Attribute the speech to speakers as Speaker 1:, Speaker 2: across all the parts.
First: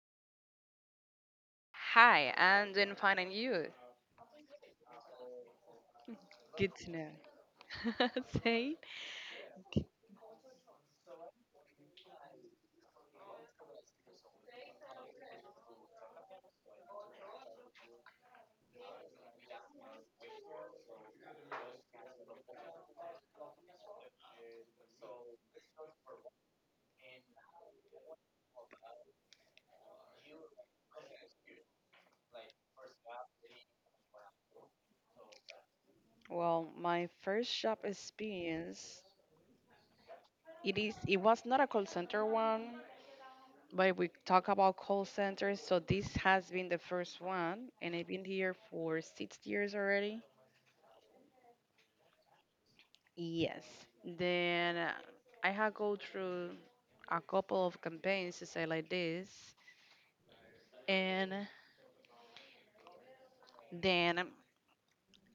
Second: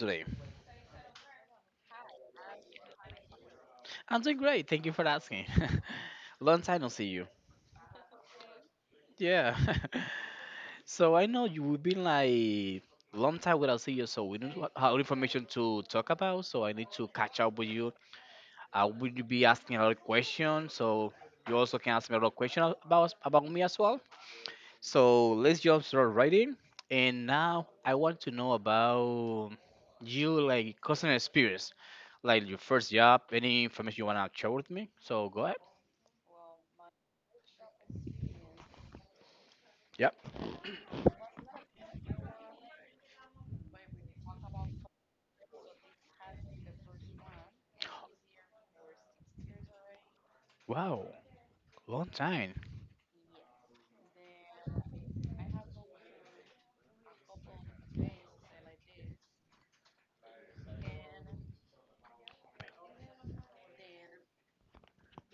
Speaker 1: today?
Speaker 2: Hi, I'm doing fine, and you?
Speaker 1: I'm doing great. Thank you for asking. Long
Speaker 2: Good
Speaker 1: time no
Speaker 2: to
Speaker 1: see
Speaker 2: know.
Speaker 1: you.
Speaker 2: Say.
Speaker 1: Yeah. So I know you have been like long time without see you, so we don't know how information to talk about. So I need to catch up with you. I will be asking a lot of questions, so you also can ask me a lot of questions about me as well. So let's jump right in. And now I want to know about you, like customer experience, like your first job. Any information you wanna share with me? So go ahead.
Speaker 2: Well, my first job experience,
Speaker 1: Yep.
Speaker 2: it was not a call center one, but we talk about call centers, so this has been the first one, and I've been here for 6 years already.
Speaker 1: Wow, long time.
Speaker 2: Yes. Then I had go through a couple of campaigns to say like this, and then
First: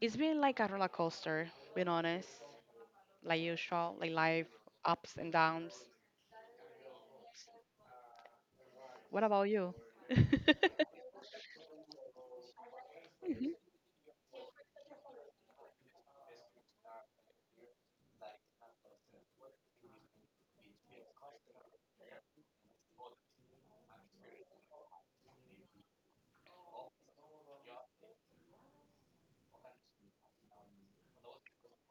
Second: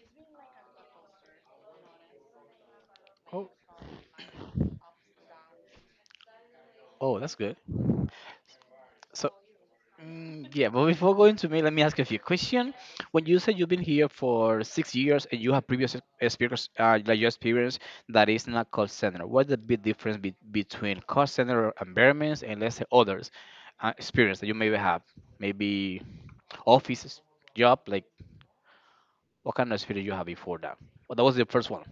Speaker 2: it's been like a roller coaster, being honest. Like
Speaker 1: Oh,
Speaker 2: usual, like life ups and downs.
Speaker 1: oh, that's good.
Speaker 2: What
Speaker 1: So
Speaker 2: about you?
Speaker 1: Yeah, but before going to me, let me ask you a few questions. When you say
Speaker 2: Mhm.
Speaker 1: you've been here for 6 years and you have previous experience, like your experience that is not call center, what's the big difference between call center environments and let's say others experience that you maybe have, maybe office job, like what kind of experience you have before that? Well, that was the first one.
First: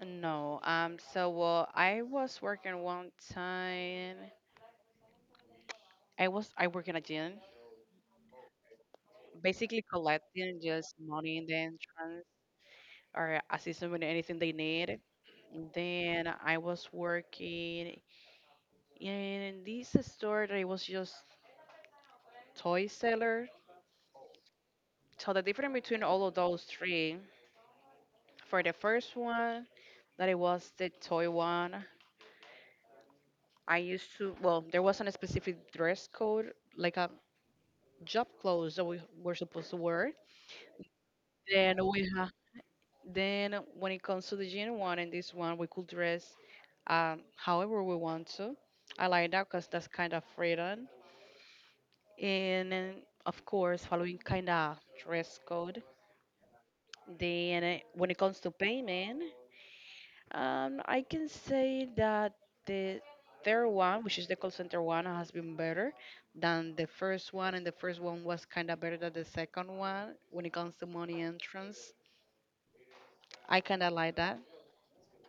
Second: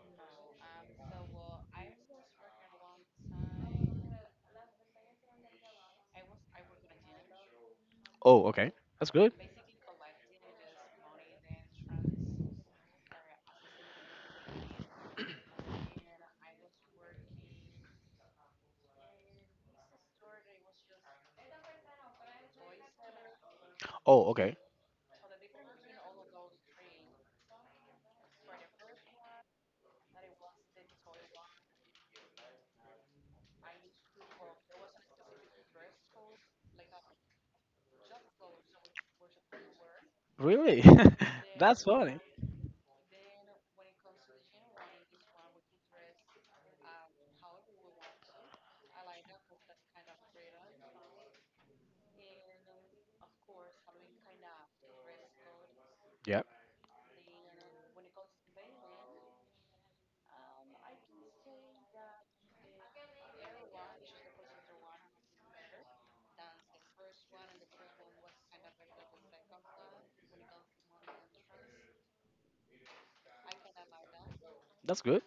Speaker 2: No. So, well, I was working one time. I work in a gym,
Speaker 1: Oh, okay, that's good.
Speaker 2: basically collecting just money in the entrance or assisting with anything they need. Then I was working in this store that it was just toy seller.
Speaker 1: Oh, okay,
Speaker 2: So the difference between all of those three, for the first one, that it was the toy one, I used to, well, there wasn't a specific dress code, like a job clothes that we were supposed to wear.
Speaker 1: really?
Speaker 2: Then
Speaker 1: That's
Speaker 2: we
Speaker 1: funny.
Speaker 2: ha- then when it comes to the jean one and this one, we could dress however we want to. I like that because that's kind of freedom. And then, of course, following kind of dress code.
Speaker 1: Yeah,
Speaker 2: Then When it comes to payment, I can say that the third one, which is the call center one, has been better than the first one, and the first one was kind of better than the second one when it comes to money entrance. I kind of like that.
Speaker 1: that's good.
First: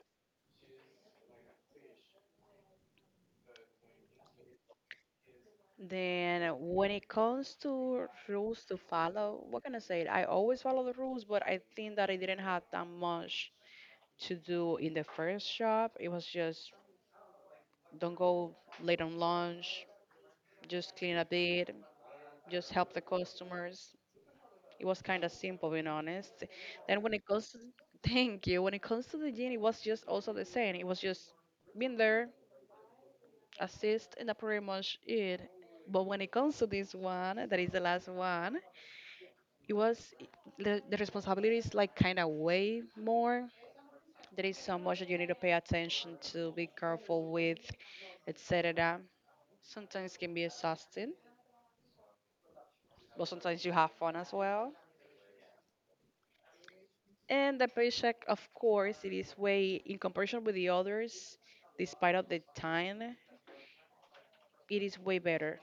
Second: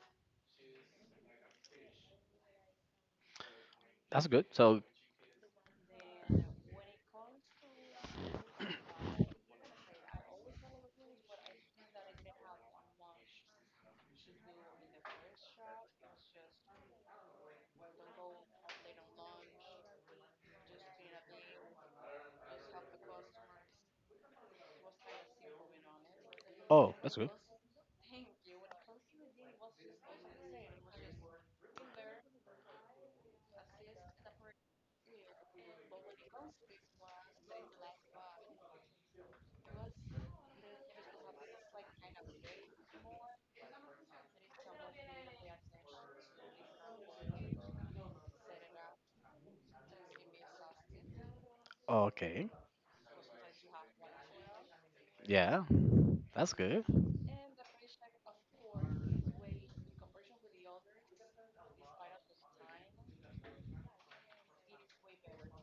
Speaker 1: That's good. So
Speaker 2: Then When it comes to rules to follow, what can I say? I always follow the rules, but I think that I didn't have that much to do in the first shop. It was just don't go late on lunch, just clean a bit, just help the customers. It was kind of simple, being honest.
Speaker 1: oh,
Speaker 2: Then when
Speaker 1: that's
Speaker 2: it
Speaker 1: good.
Speaker 2: goes to, thank you, when it comes to the gym, it was just also the same. It was just being there, assist, and that pretty much it. But when it comes to this one, that is the last one, it was the responsibility is like kind of way more. There is so much that you need to pay attention to, be careful with, etc. Sometimes it can be exhausting,
Speaker 1: Okay.
Speaker 2: but sometimes you have fun as well.
Speaker 1: Yeah, that's good.
Speaker 2: And the paycheck, of course, it is way in comparison with the others, despite of the time, it is way better.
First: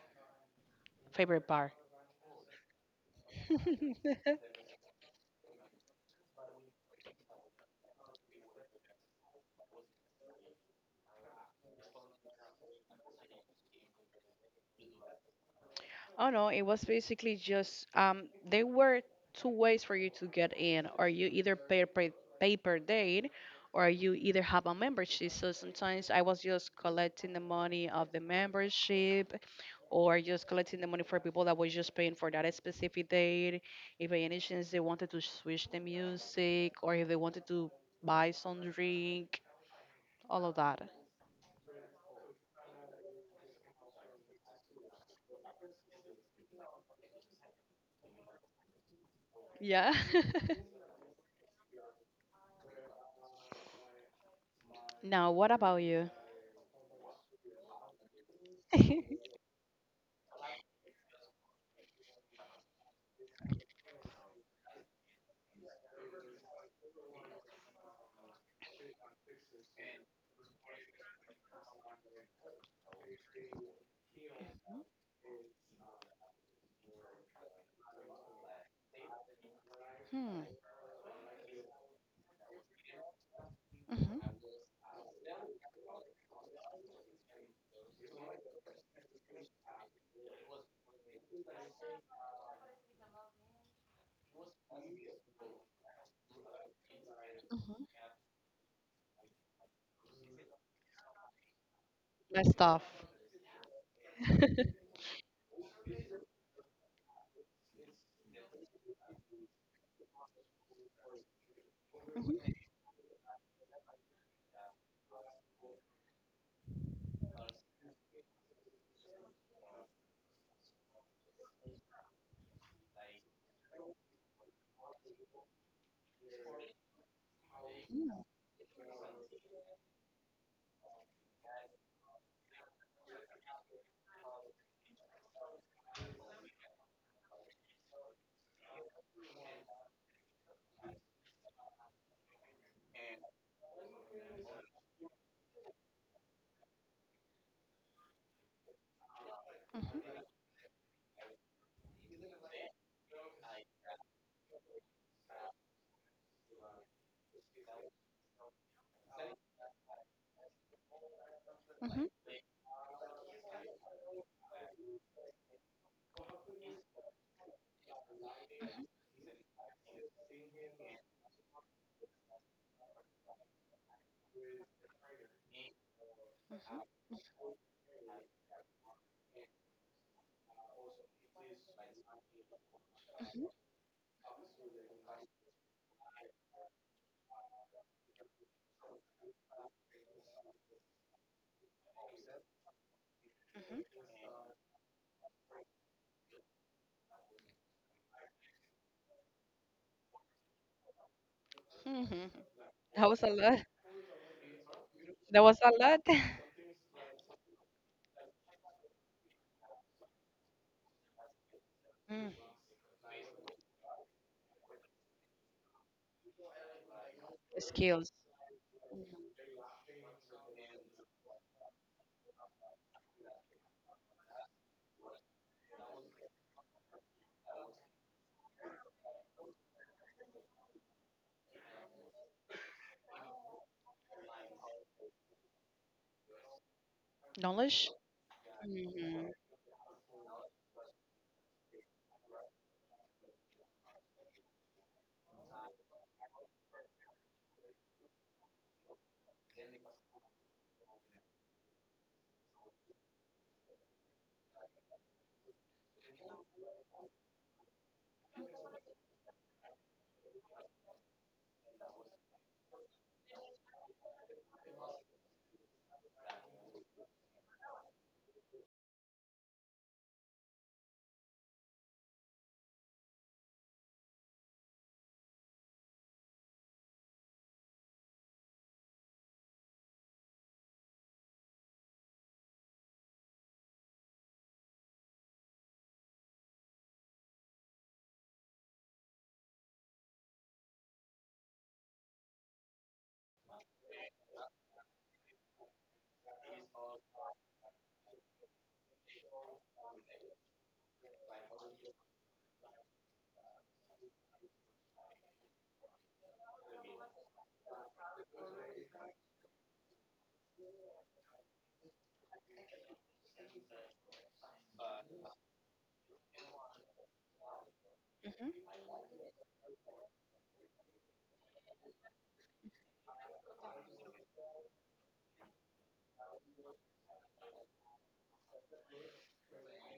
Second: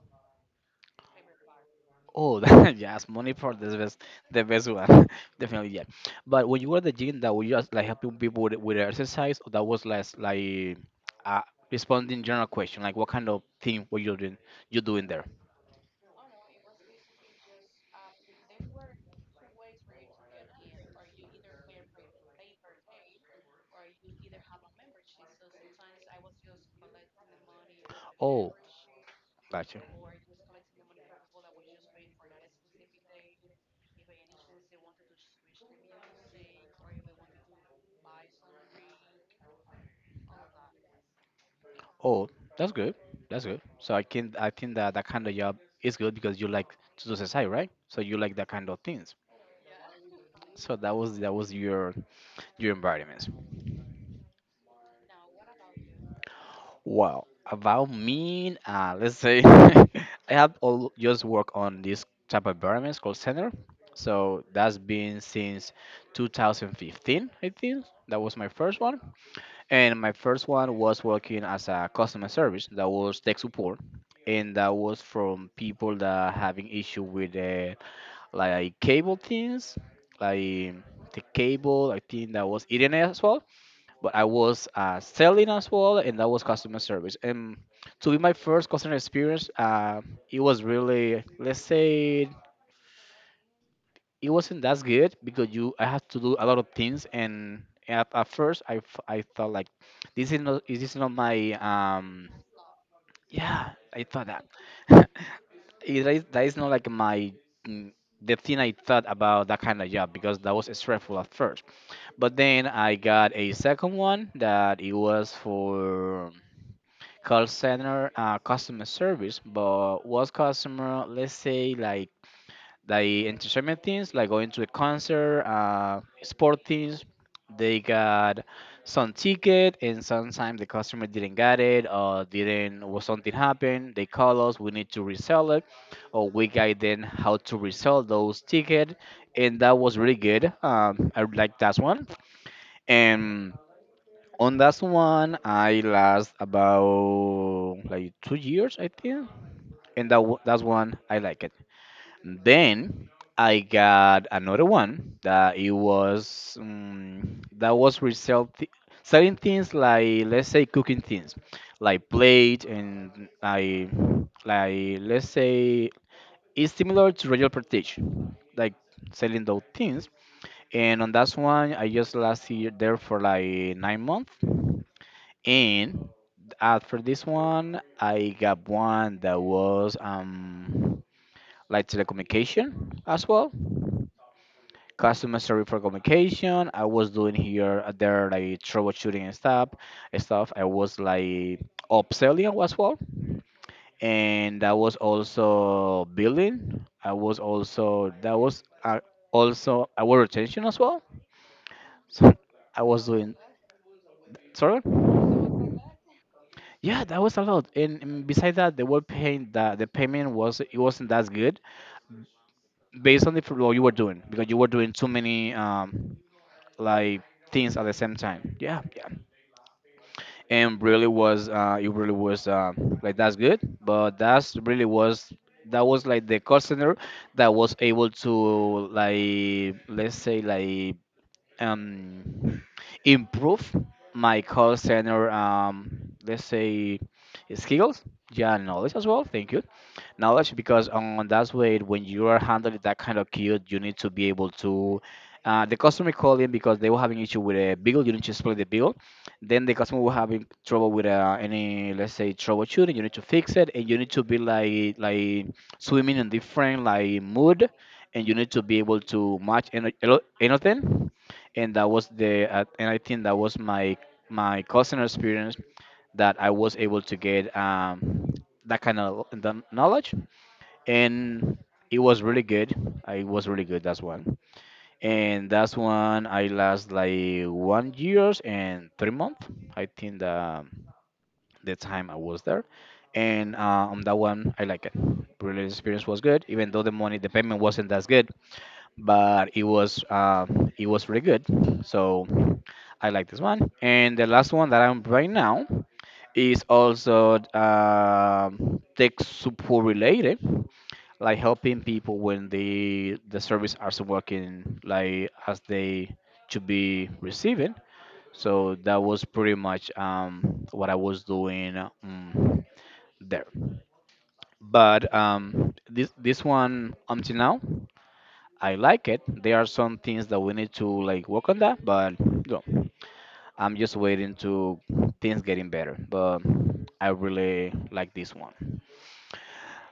Speaker 2: Favorite part.
Speaker 1: Oh, that, yes, money for the best one, definitely. Yeah. But when you were at the gym, that was just like helping people with exercise, or that was less like uh, responding general question, like what kind of thing were you doing? You doing there?
Speaker 2: Oh no, it was basically just there were two ways for you to get in, or you either pay per date, or you either have a membership. So sometimes I was just collecting the money of the
Speaker 1: Oh,
Speaker 2: membership,
Speaker 1: gotcha.
Speaker 2: or just collecting the money for people that was just paying for that specific date. If by any chance they wanted to switch the music, or if they wanted to buy some drink, all of that.
Speaker 1: Oh, that's good. That's good. So I can I think that that kind of job is good because you like to do exercise, right? So you like that kind of things.
Speaker 2: Yeah.
Speaker 1: So that was your environments.
Speaker 2: Now, what about you?
Speaker 1: Well, about me, let's say I have all just worked on this type of environments called center. So that's been since 2015, I think. That was my first one, and my first one was working as a customer service. That was tech support, and that was from people that having issue with like cable things,
Speaker 2: Hmm.
Speaker 1: like the cable. I think that was Internet as well, but
Speaker 2: Hmm.
Speaker 1: I was selling as well, and that was customer service. And to be my first customer experience, it was really, let's say, it wasn't that good because you I had to do a lot of things, and at first I thought like, this is not is this not my
Speaker 2: My stuff.
Speaker 1: yeah, I thought that it is, that is not like my mm, the thing I thought about that kind of job because that was stressful at first. But then I got a second one that it was for call center customer service, but was customer, let's say, like the entertainment things, like going to a concert, sport things. They got some ticket, and sometimes the customer didn't get it, or didn't, or something happened. They call us, we need to resell it, or we guide them how to resell those ticket, and that was really good. I like that one, and on that one, I last about like 2 years, I think, and that's one I like it. Then I got another one that it was that was selling things like let's say cooking things,
Speaker 2: Mhm, mhm,
Speaker 1: like plate and like let's say it's similar to Royal Prestige, like selling those things. And on that one, I just last year there for like 9 months, and as for this one, I got one that was like telecommunication as well. Customer service for communication. I was doing here there like troubleshooting and stuff. I was like upselling as well.
Speaker 2: mhm,
Speaker 1: And I was also billing. I was also that was also I was retention as well.
Speaker 2: mhm, mhm.
Speaker 1: So I
Speaker 2: That
Speaker 1: was
Speaker 2: was a
Speaker 1: doing
Speaker 2: lot.
Speaker 1: sorry.
Speaker 2: That was a lot.
Speaker 1: Yeah, that was a lot. And besides that, they were paying that the payment was it wasn't that good
Speaker 2: Mm.
Speaker 1: based on the football you were doing because you were doing too many like things at the
Speaker 2: Skills.
Speaker 1: same time. Yeah, yeah. And really was it really was like that's good, but that's really was that was like the call center that was able to like let's say like um improve my call center let's say
Speaker 2: Knowledge.
Speaker 1: skills, yeah, knowledge as
Speaker 2: Hmm.
Speaker 1: well, thank you, knowledge because on that way when you are handling that kind of queue you need to be able to the customer called in because they were having issue with a bill you need to split the bill, then the customer will having trouble with any let's say troubleshooting you need to fix it and you need to be like swimming in different like mood and you need to be able to match anything. And that was the and I think that was my my customer experience that I was able to get that kind of the knowledge. And it was really good, I was really good, that's one. And that's one I last like 1 years and 3 months, I think, the time I was there. And on that one I like it, really the experience was good even though the money the payment wasn't as good, but it was pretty good. So I like this one. And the last one that I'm right now is also tech support related, like helping people when the service aren't working like as they should be receiving. So that was pretty much what I was doing there. But this one until now
Speaker 2: Hmm.
Speaker 1: I like it. There are some things that we need to like work on that, but no, I'm just waiting to things getting better. But I really like this one.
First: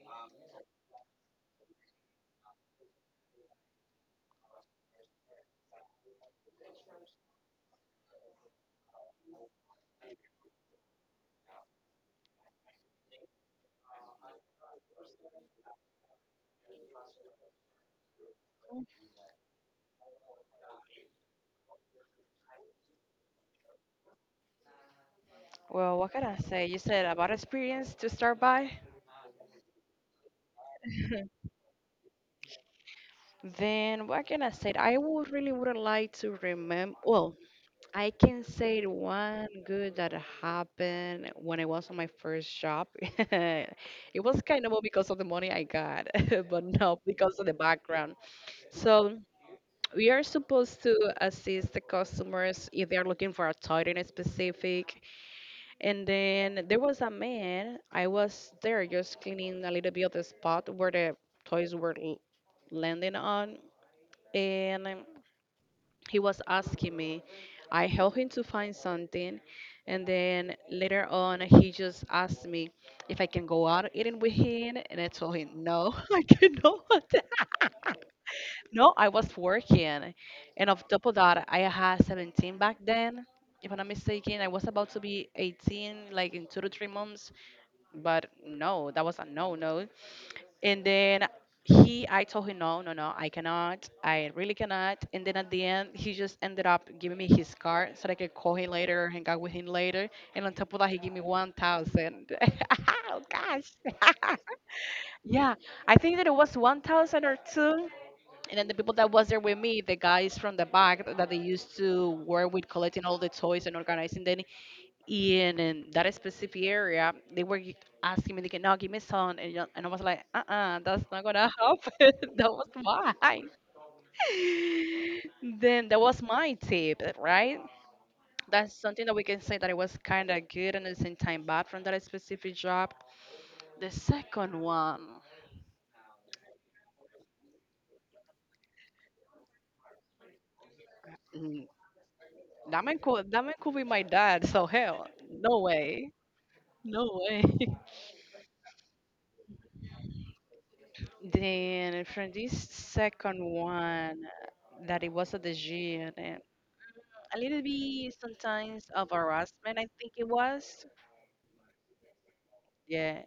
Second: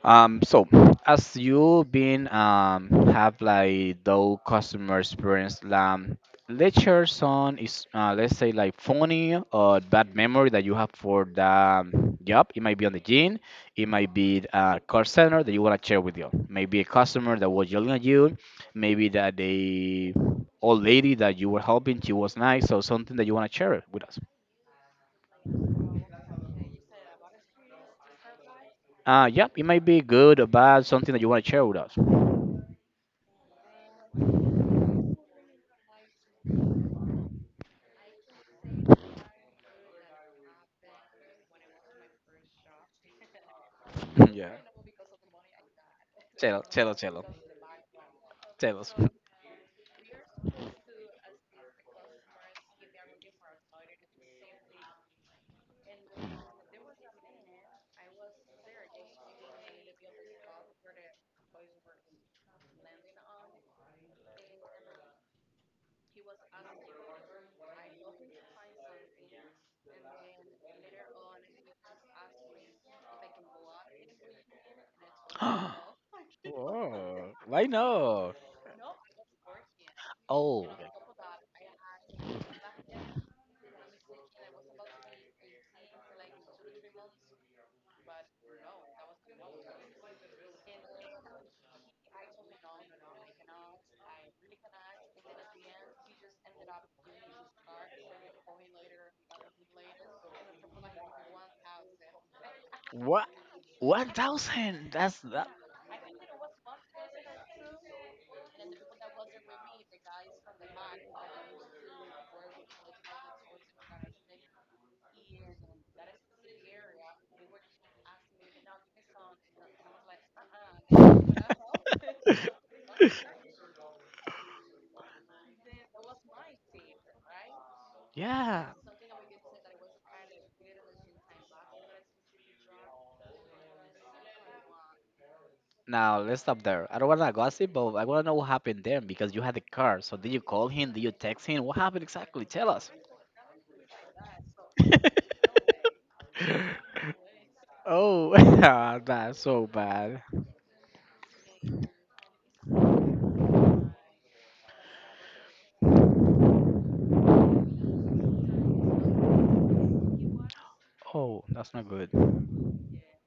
Speaker 1: So as you been have like those customer experience, let's share some is let's say like funny or bad memory that you have for the job. It might be on the gym, it might be a call center that you wanna share with you. Maybe a customer that was yelling at you, maybe that the old lady that you were helping, she was nice, so something that you wanna share with us.
Speaker 2: Well, what can I say? You said about experience to start by.
Speaker 1: Yeah, it might be good or bad, something that you wanna share with us.
Speaker 2: Then what can I say? I would really would like to remember. Well, I can say the one good that happened when I was on my first job. It was
Speaker 1: Yeah.
Speaker 2: kind of because of the money I got,
Speaker 1: Tell,
Speaker 2: but
Speaker 1: tell,
Speaker 2: not
Speaker 1: tell,
Speaker 2: because of the background.
Speaker 1: tell us.
Speaker 2: So we are supposed to assist the customers if they are looking for a toy in a specific. And then there was a man, I was there just cleaning a little bit of the spot where the toys were l- landing on. And he was asking me, I helped him to find something. And then later on, he just asked me if I can go out eating with him. And I told him, no,
Speaker 1: I told him
Speaker 2: I
Speaker 1: no.
Speaker 2: cannot.
Speaker 1: Whoa, why not?
Speaker 2: No, I was working.
Speaker 1: Oh,
Speaker 2: And on
Speaker 1: okay.
Speaker 2: top of that, I had 17 back then. If I'm not mistaken, I was about to be 18, like in 2 to 3 months. But no, that was a no, no. And then he, I told him, no, no, no, I cannot. I really cannot. And then at the end, he just ended up giving me his card so that I could call him later, hang out with him later. And on top of that, he gave me 1,000. Oh,
Speaker 1: What?
Speaker 2: gosh.
Speaker 1: Yeah, 1,000? That's that?
Speaker 2: Yeah, I think that it was 1,000 or two. And then the people that was there with me, the guys from the back that they used to work with collecting all the toys and organizing them in that specific area, asking me, like, no, give me some. And, and I was like, uh-uh, that's not going to happen. That was mine. Then that was my tip, right?
Speaker 1: Yeah.
Speaker 2: That's something that we can say that it was kind of good and at the same time bad from that specific job. The second one,
Speaker 1: Now let's stop there. I don't wanna gossip, but I wanna know what happened then because you had the car. So did you call him? Did you text him?
Speaker 2: mm,
Speaker 1: What happened exactly? Tell us.
Speaker 2: that man could be my dad, so hell, no way. No way.
Speaker 1: Oh, ah, that's so bad.
Speaker 2: Then from this second one, that it was at the gym, and a little bit sometimes of harassment, I think it was.
Speaker 1: Oh, that's not good.
Speaker 2: Yeah.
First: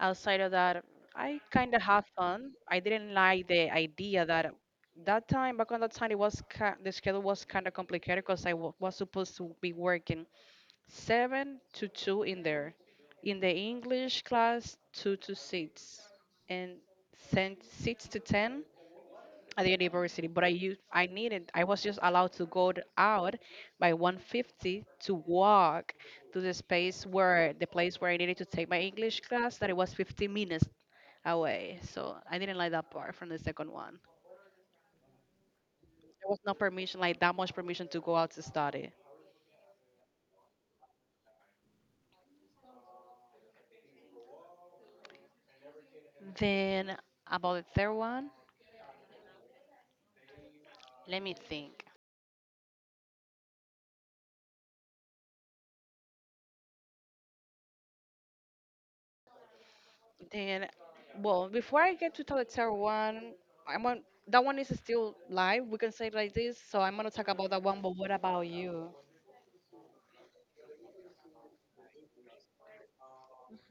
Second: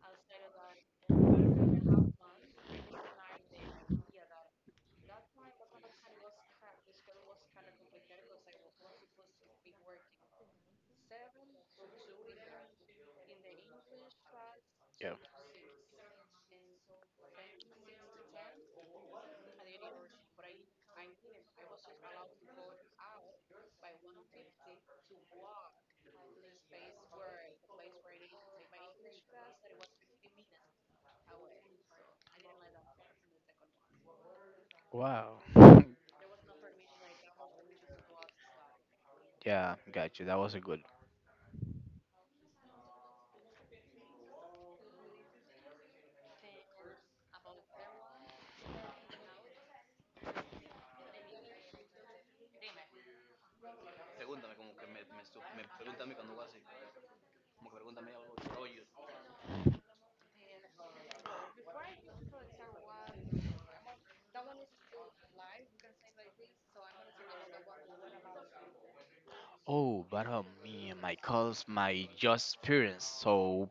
Speaker 2: Outside of that, I kind of had fun. I didn't like the idea that that time back on that time it was ki the schedule was kind of complicated because was supposed to be working 7 to 2 in there, in the English class
Speaker 1: Yeah.
Speaker 2: 2 to 6, and 6 to 10 at the university, but I used I needed I was just allowed to out by 150 to walk to the place where I needed to take my English class that it was 15 minutes away. So I didn't like that part from the second one.
Speaker 1: Wow.
Speaker 2: There was no permission, like that much permission to go out to study.
Speaker 1: Yeah, got you. That was a good.
Speaker 2: Then about the third one, let me think. Then, well, before I get to the third one, I'm on that one is still live. We can say it like this. So I'm gonna talk about that one. But what about you?
Speaker 1: Oh, but me and my cause my just experience. So,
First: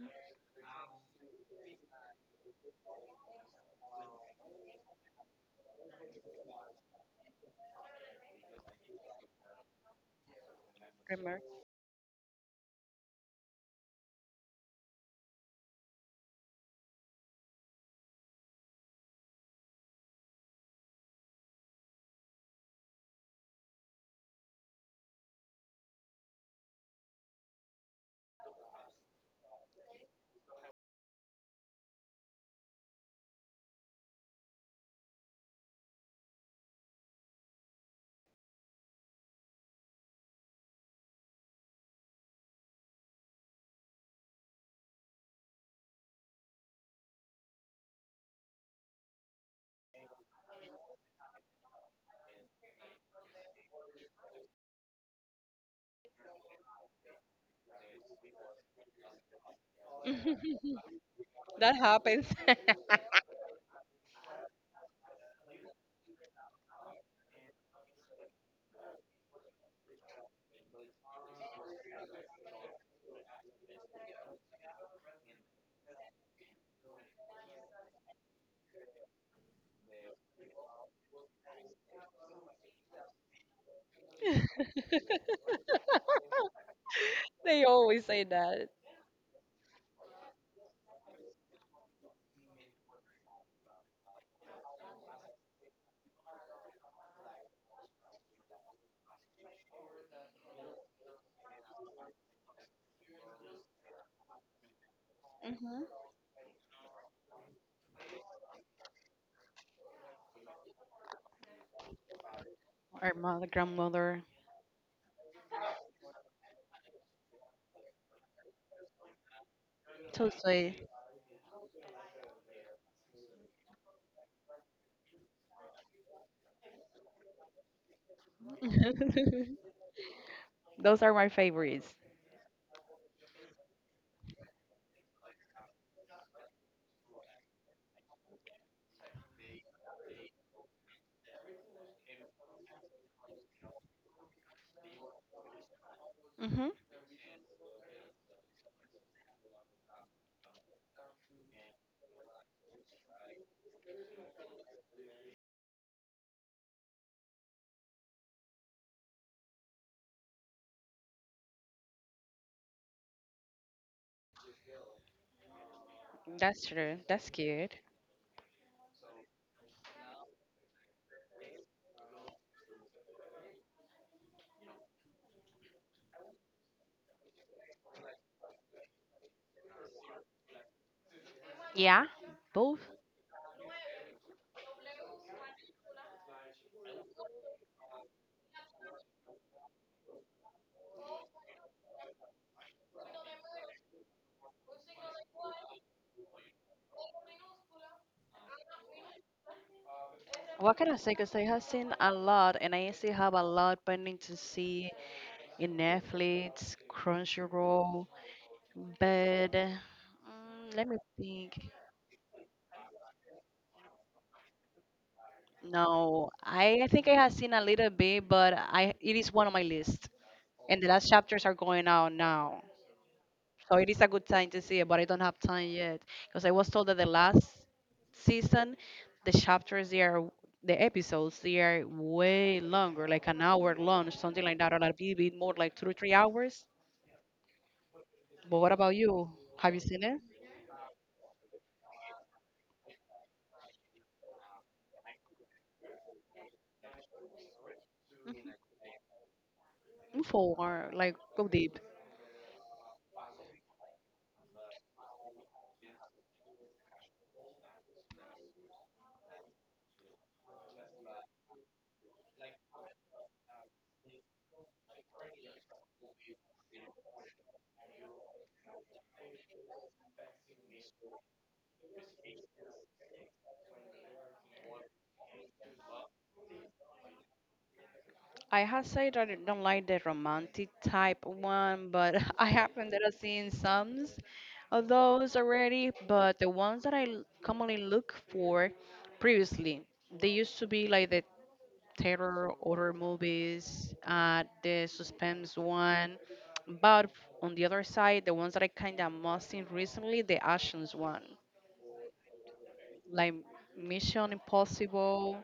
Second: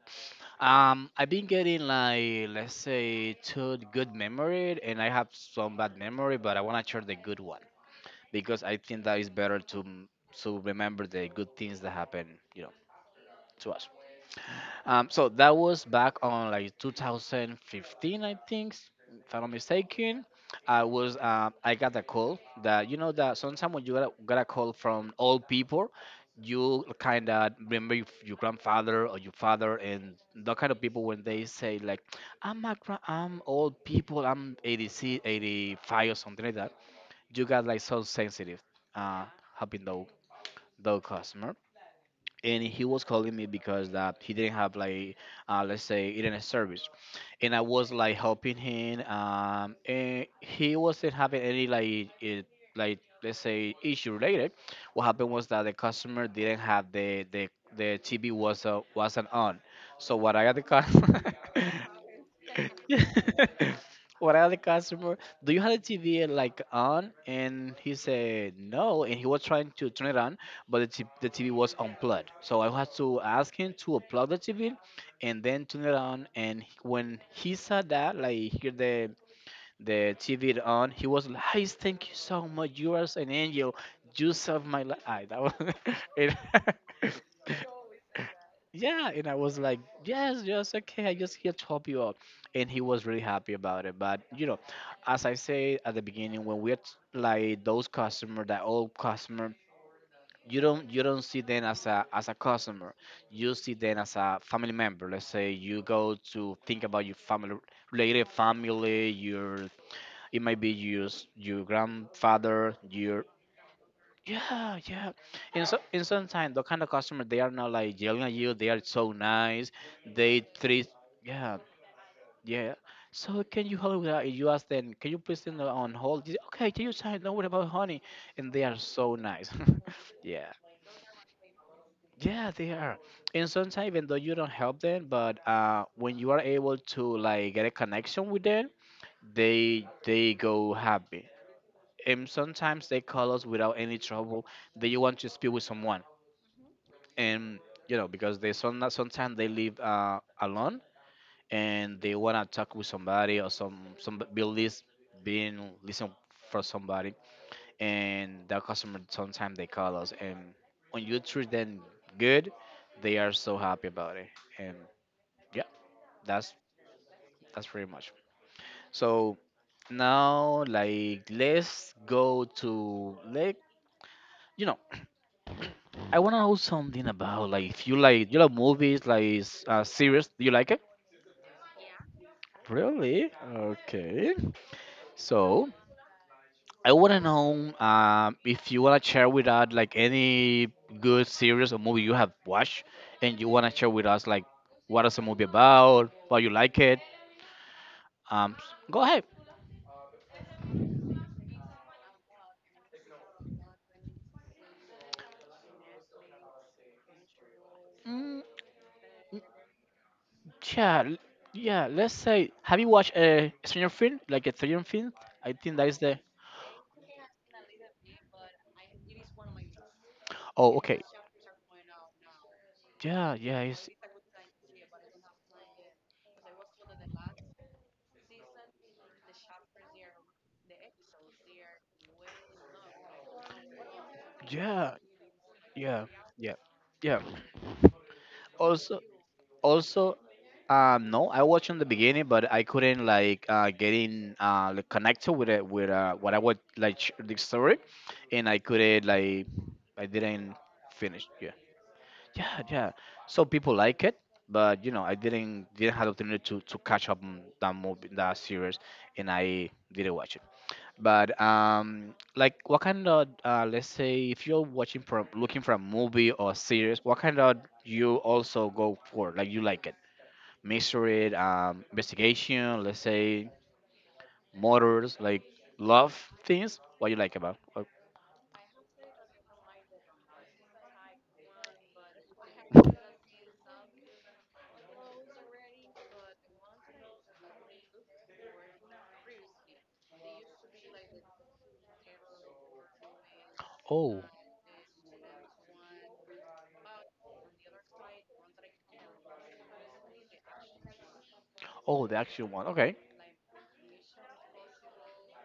Speaker 1: I've been getting like let's say two good memory, and I have some bad memory, but I wanna share the good one because I think that is better to remember the
Speaker 2: Remember?
Speaker 1: good things that happen, you know, to us. So that was back on like 2015, I think, if I'm not mistaken. I was I got a call that you know that sometimes when you got got a call from old people, you kind of remember your grandfather or your father and that kind of people when they say like I'm a I'm old people I'm 86, 85 or something like that. You got like so sensitive, uh, helping those customer. And he was calling me because that he didn't have like let's say internet service, and I was like helping him and he wasn't having any like it, like let's say issue related. What happened was that the customer didn't have the TV was wasn't on. So what I got the customer
Speaker 2: That happens.
Speaker 1: what other customer do you have the TV like on, and he said no and he was trying to turn it on, but the TV was unplugged, so I had to ask him to unplug the TV and then turn it on. And when he saw that like here the TV on he was like, "Hey, thank you so much, you are an angel, you saved my life." That was it
Speaker 2: They always say that.
Speaker 1: Yeah, and I was like, yes, yes, okay, I just here to help you out. And he was really happy about it. But, you know, as I say at the beginning, like those customer, that old customer, you don't see them as a customer. You see them as a family member. Let's say you
Speaker 2: Hmm.
Speaker 1: go to think about your family related family, your it might be your your grandfather,
Speaker 2: Our mother, grandmother.
Speaker 1: yeah, yeah. In some time, the kind of customer they are not like yelling at you. They are so nice.
Speaker 2: So
Speaker 1: They
Speaker 2: sweet.
Speaker 1: treat. Yeah, yeah. So can you help with that? You ask them. Can you please send on hold? They say, okay, take your time. Don't worry about honey. And they are so nice. yeah,
Speaker 2: Those are my favorites.
Speaker 1: yeah, they are. And sometimes even though you don't help them, but when you are able to like get a connection with them, they go happy. And sometimes they call us without any trouble. They want to speak with someone
Speaker 2: Hmm.
Speaker 1: and you know because they some sometimes they live alone and they wanna talk with somebody or some builders being listen for somebody and the customer sometimes they call us and when you treat them good they are so happy about it and yeah that's
Speaker 2: That's true. That's
Speaker 1: that's
Speaker 2: cute.
Speaker 1: pretty much so now like let's go to like you know I want to know something about like if you like you love movies like series, do you like it?
Speaker 2: Yeah, both.
Speaker 1: Really? Okay. So I want to know, if you want to share with us like any good series or movie you have watched, and you want to share with us like what is the movie about, why you like it. Um, s- Go ahead.
Speaker 2: What can I say? Because I have seen a lot, and I still have a lot pending to see in Netflix, Crunchyroll,
Speaker 1: Mm,
Speaker 2: but mm, let me
Speaker 1: yeah, l-
Speaker 2: think.
Speaker 1: yeah. Let's say, have you watched a Stranger Things? Like a Stranger Things? I think that is the.
Speaker 2: No, I think I have seen a little bit, but I it is one of my list.
Speaker 1: Oh,
Speaker 2: And the
Speaker 1: okay.
Speaker 2: last chapters are going out now.
Speaker 1: Yeah, yeah.
Speaker 2: So
Speaker 1: It's,
Speaker 2: it is a good time to see it, but I don't have time yet because I was told that the last season, the chapters they are the episodes they are way longer, like an hour long, something like that, or a
Speaker 1: yeah,
Speaker 2: bit, more, like two or
Speaker 1: yeah,
Speaker 2: three
Speaker 1: yeah,
Speaker 2: hours.
Speaker 1: yeah.
Speaker 2: But what about
Speaker 1: Also,
Speaker 2: you? Have you seen
Speaker 1: also.
Speaker 2: it?
Speaker 1: No, I watched in the beginning, but I couldn't like getting like, connected with it with what I would like the story, and I couldn't like I
Speaker 2: Mm,
Speaker 1: didn't
Speaker 2: four, like
Speaker 1: finish.
Speaker 2: go
Speaker 1: Yeah,
Speaker 2: deep.
Speaker 1: yeah, yeah. So people like it, but you know I didn't have the opportunity to catch up on that movie that series, and I didn't watch it. But like what kind of let's say if you're watching for looking for a movie or series, what kind of you also go for like you like it mystery, investigation, let's say motors, like love things. What you like about? Oh,
Speaker 2: I have said that I don't like the romantic type one, but I have ended up seeing some of those already. But the ones that commonly look for previously, they used to be like the terror horror movies,
Speaker 1: oh,
Speaker 2: the suspense one. But on the other side, the ones that I kind of must seen recently, the actions one,
Speaker 1: oh, the actual one. Okay.
Speaker 2: like Mission Impossible,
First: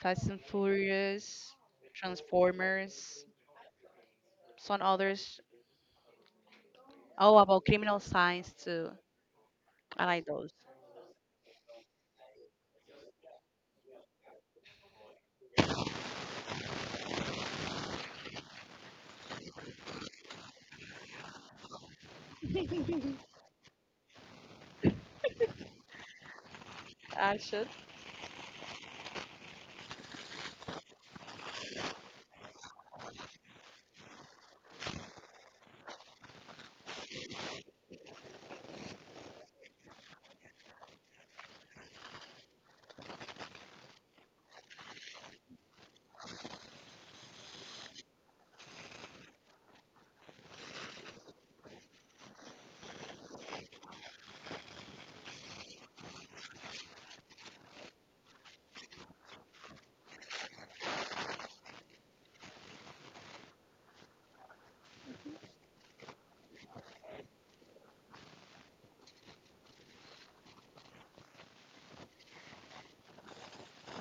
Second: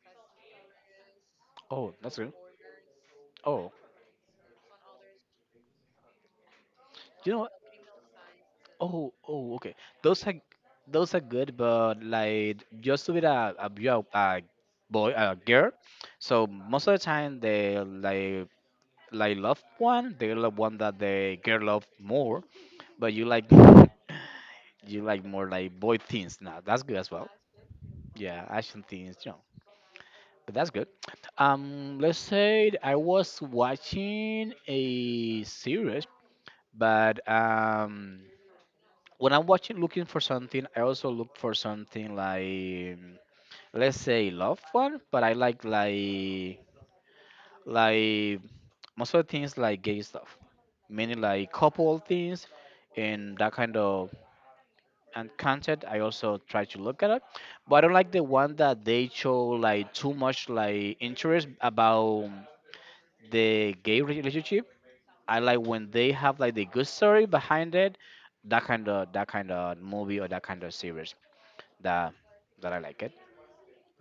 Speaker 2: Fast and Furious,
Speaker 1: Oh, that's good.
Speaker 2: Transformers,
Speaker 1: Oh,
Speaker 2: some others.
Speaker 1: you
Speaker 2: Oh,
Speaker 1: know what?
Speaker 2: about criminal science too.
Speaker 1: Oh, oh, okay.
Speaker 2: I
Speaker 1: Those
Speaker 2: like
Speaker 1: are
Speaker 2: those.
Speaker 1: those are good, but like just with a boy, a girl. So most of the time they like love one, they love one that the girl love more, but you like. You like more like boy things. Now that's good as well.
Speaker 2: I should.
Speaker 1: Yeah, action things, you know. But that's good. Let's say that I was watching a series, but when I'm watching, looking for something, I also look for something like, let's say, love one. But I like like most of the things like gay stuff, mainly like couple things and that kind of and content. I also try to look at it, but I don't like the one that they show like too much like interest about the gay relationship. I like when they have like the good story behind it. That kind of movie or that kind of series that that I like it.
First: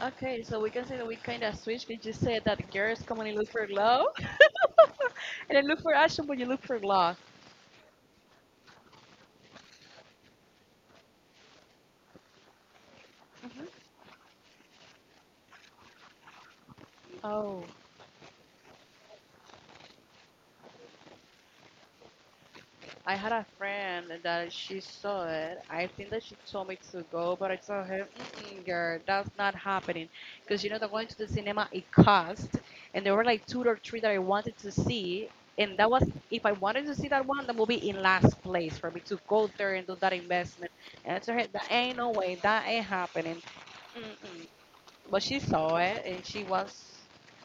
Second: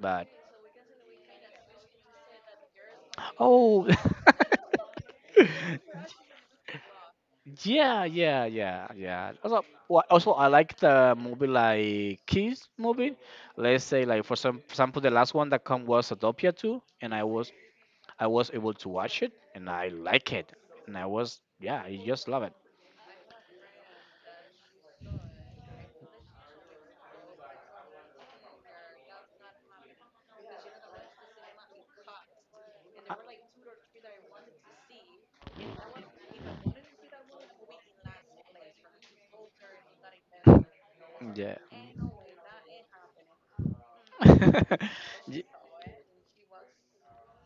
Speaker 1: But
Speaker 2: Okay, so we can say that we kind of switched because you said that girls commonly look for
Speaker 1: oh,
Speaker 2: love, and I look for action, but you look for love.
Speaker 1: yeah, yeah, yeah, yeah. Also, also I like the movie like Kiss movie.
Speaker 2: Hmm.
Speaker 1: Let's say like for some for example the last one that come was Zootopia 2 and
Speaker 2: Oh.
Speaker 1: I was able to watch it and I like it and I was yeah, I just love it.
Speaker 2: I had a friend that she saw it. I think that she told me to go, but I told her, mm-mm, girl, that's not happening. Because, you know, the going to the cinema, it cost. And there were like two or three that I wanted to see. And that was, if I wanted to see that one, the movie in last place for me to go there and do that investment. And I told her,
Speaker 1: Yeah.
Speaker 2: that ain't no way, that ain't happening. Mm-mm. But she
Speaker 1: Y-
Speaker 2: saw it and she was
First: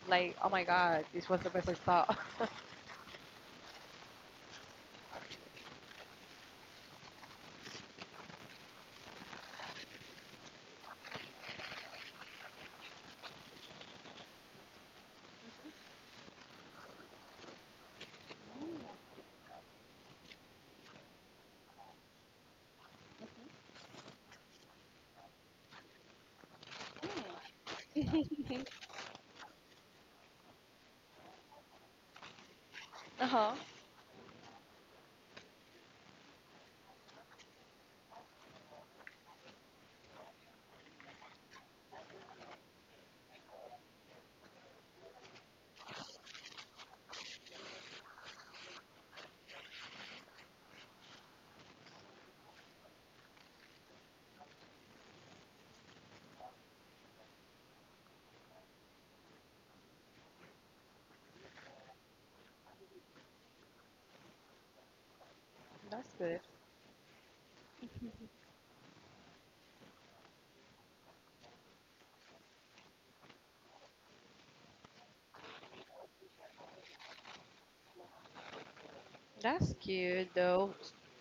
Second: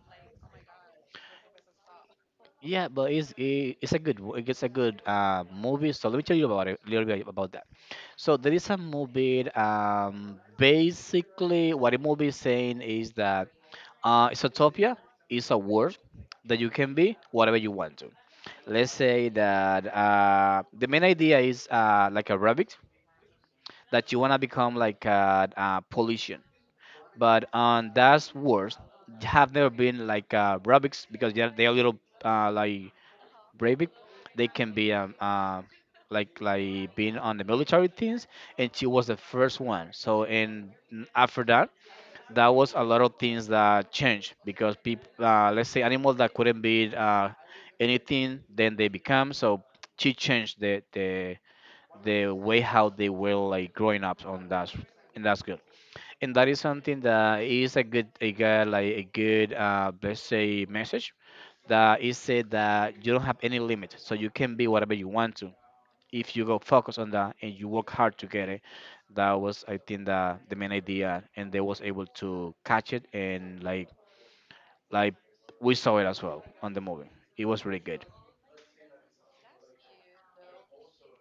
Speaker 2: like, oh my God, this was the best I saw.
Speaker 1: yeah, but it's it's a good it's a good movie. So let me tell you about it a little bit about that. So there is a movie. Basically, what the movie is saying is that isotopia is a world that you can be whatever you want to. Let's say that the main idea is like a rabbit that you wanna become like a politician, but on that world you have never been like rabbits because they're a little uh, like
Speaker 2: Uh huh.
Speaker 1: brave. They can be like being on the military things, and she was the first one. So and after that that was a lot of things that changed because people, let's say animals that couldn't be anything, then they become. So she changed the way how they were like growing up on that, and that's good. And that is something that is a good like a good, let's say message that is said that you don't have any limit, so you can be whatever you want to
Speaker 2: That's
Speaker 1: if
Speaker 2: good.
Speaker 1: you go focus on that and you work hard to get it that was, I think, the main idea, and they was able to catch it, and like we saw it as well on the movie. It was really good.
Speaker 2: That's cute, though.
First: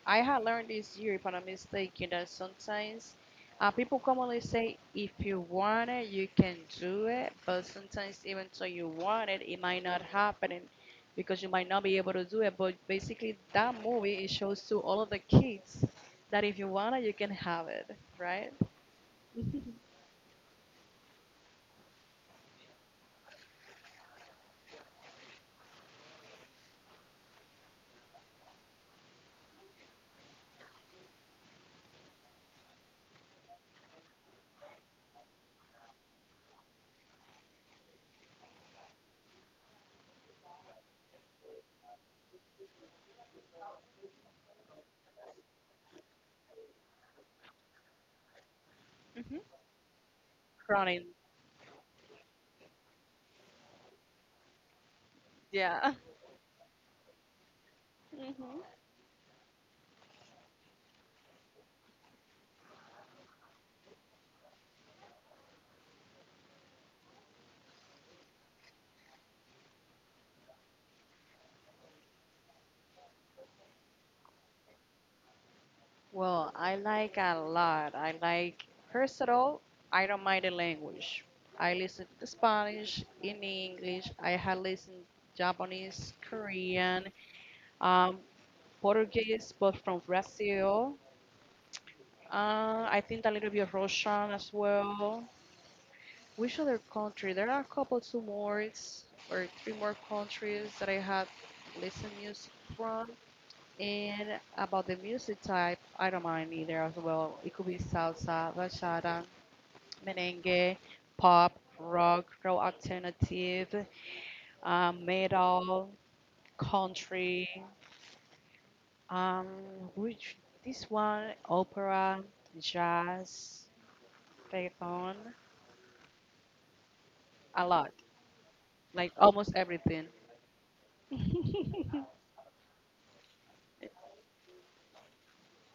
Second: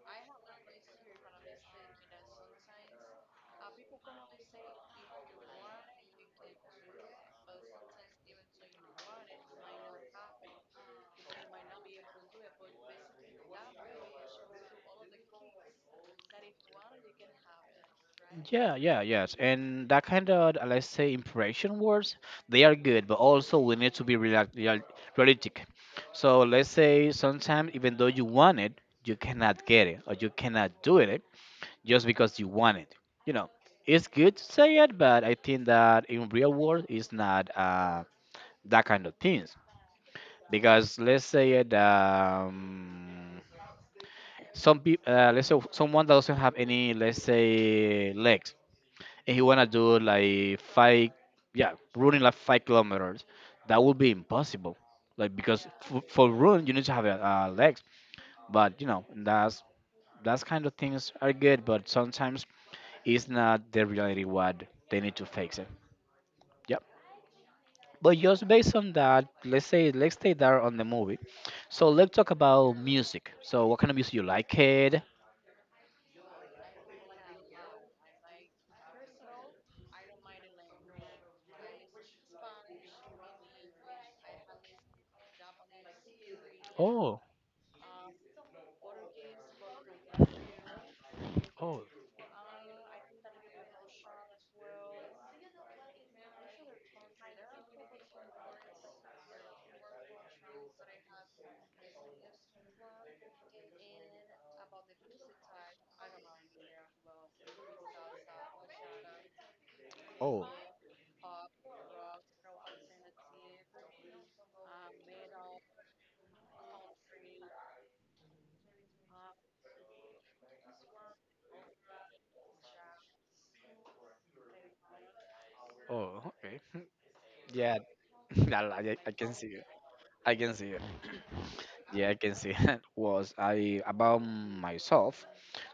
Speaker 2: I had learned this year, if I'm not mistaken, that sometimes people commonly say, if you want it, you can do it. But sometimes, even though you want it, it might not happen because you might not be able to do it. But basically, that movie it shows to all of the kids that if you want it, you can have it, right?
Speaker 1: Yeah, yeah, yes,
Speaker 2: Hmm.
Speaker 1: and that kind of let's say impression words, they are good, but also we need to be realistic. So let's say sometimes even though you want it, you cannot get it, or you cannot do it just because you want it. You know, it's good to say it, but I think that in real world, it's not that kind of things. Because let's say it some people let's say someone that doesn't have any let's say legs and he wanna do like
Speaker 2: Running,
Speaker 1: five yeah running like 5 kilometers that would be impossible like because
Speaker 2: yeah.
Speaker 1: for run you need to have legs
Speaker 2: Hmm.
Speaker 1: but you know that's kind of things are good but sometimes it's not the reality what they need to fix it. Yep. But just based on that, let's say let's stay there on the movie. So let's talk about music. So what kind of music you like it?
Speaker 2: Well, I like a lot. I like, first of all, I don't mind the language. I listen to Spanish, in English. I have listened Japanese, Korean,
Speaker 1: Oh,
Speaker 2: um, Portuguese, but from Brazil.
Speaker 1: oh,
Speaker 2: I think a little bit of Russian as well. Which other country? There are a couple two more or three more countries that I have listened music from. And about the music type, I don't mind either as well. It could be salsa, bachata,
Speaker 1: oh,
Speaker 2: merengue, pop, rock, rock alternative, metal, country, um, which opera, jazz, reggaeton,
Speaker 1: oh. Okay.
Speaker 2: a
Speaker 1: Yeah,
Speaker 2: lot, like
Speaker 1: I can
Speaker 2: almost
Speaker 1: see it.
Speaker 2: everything.
Speaker 1: I can see it. Yeah, I can see that was I about myself.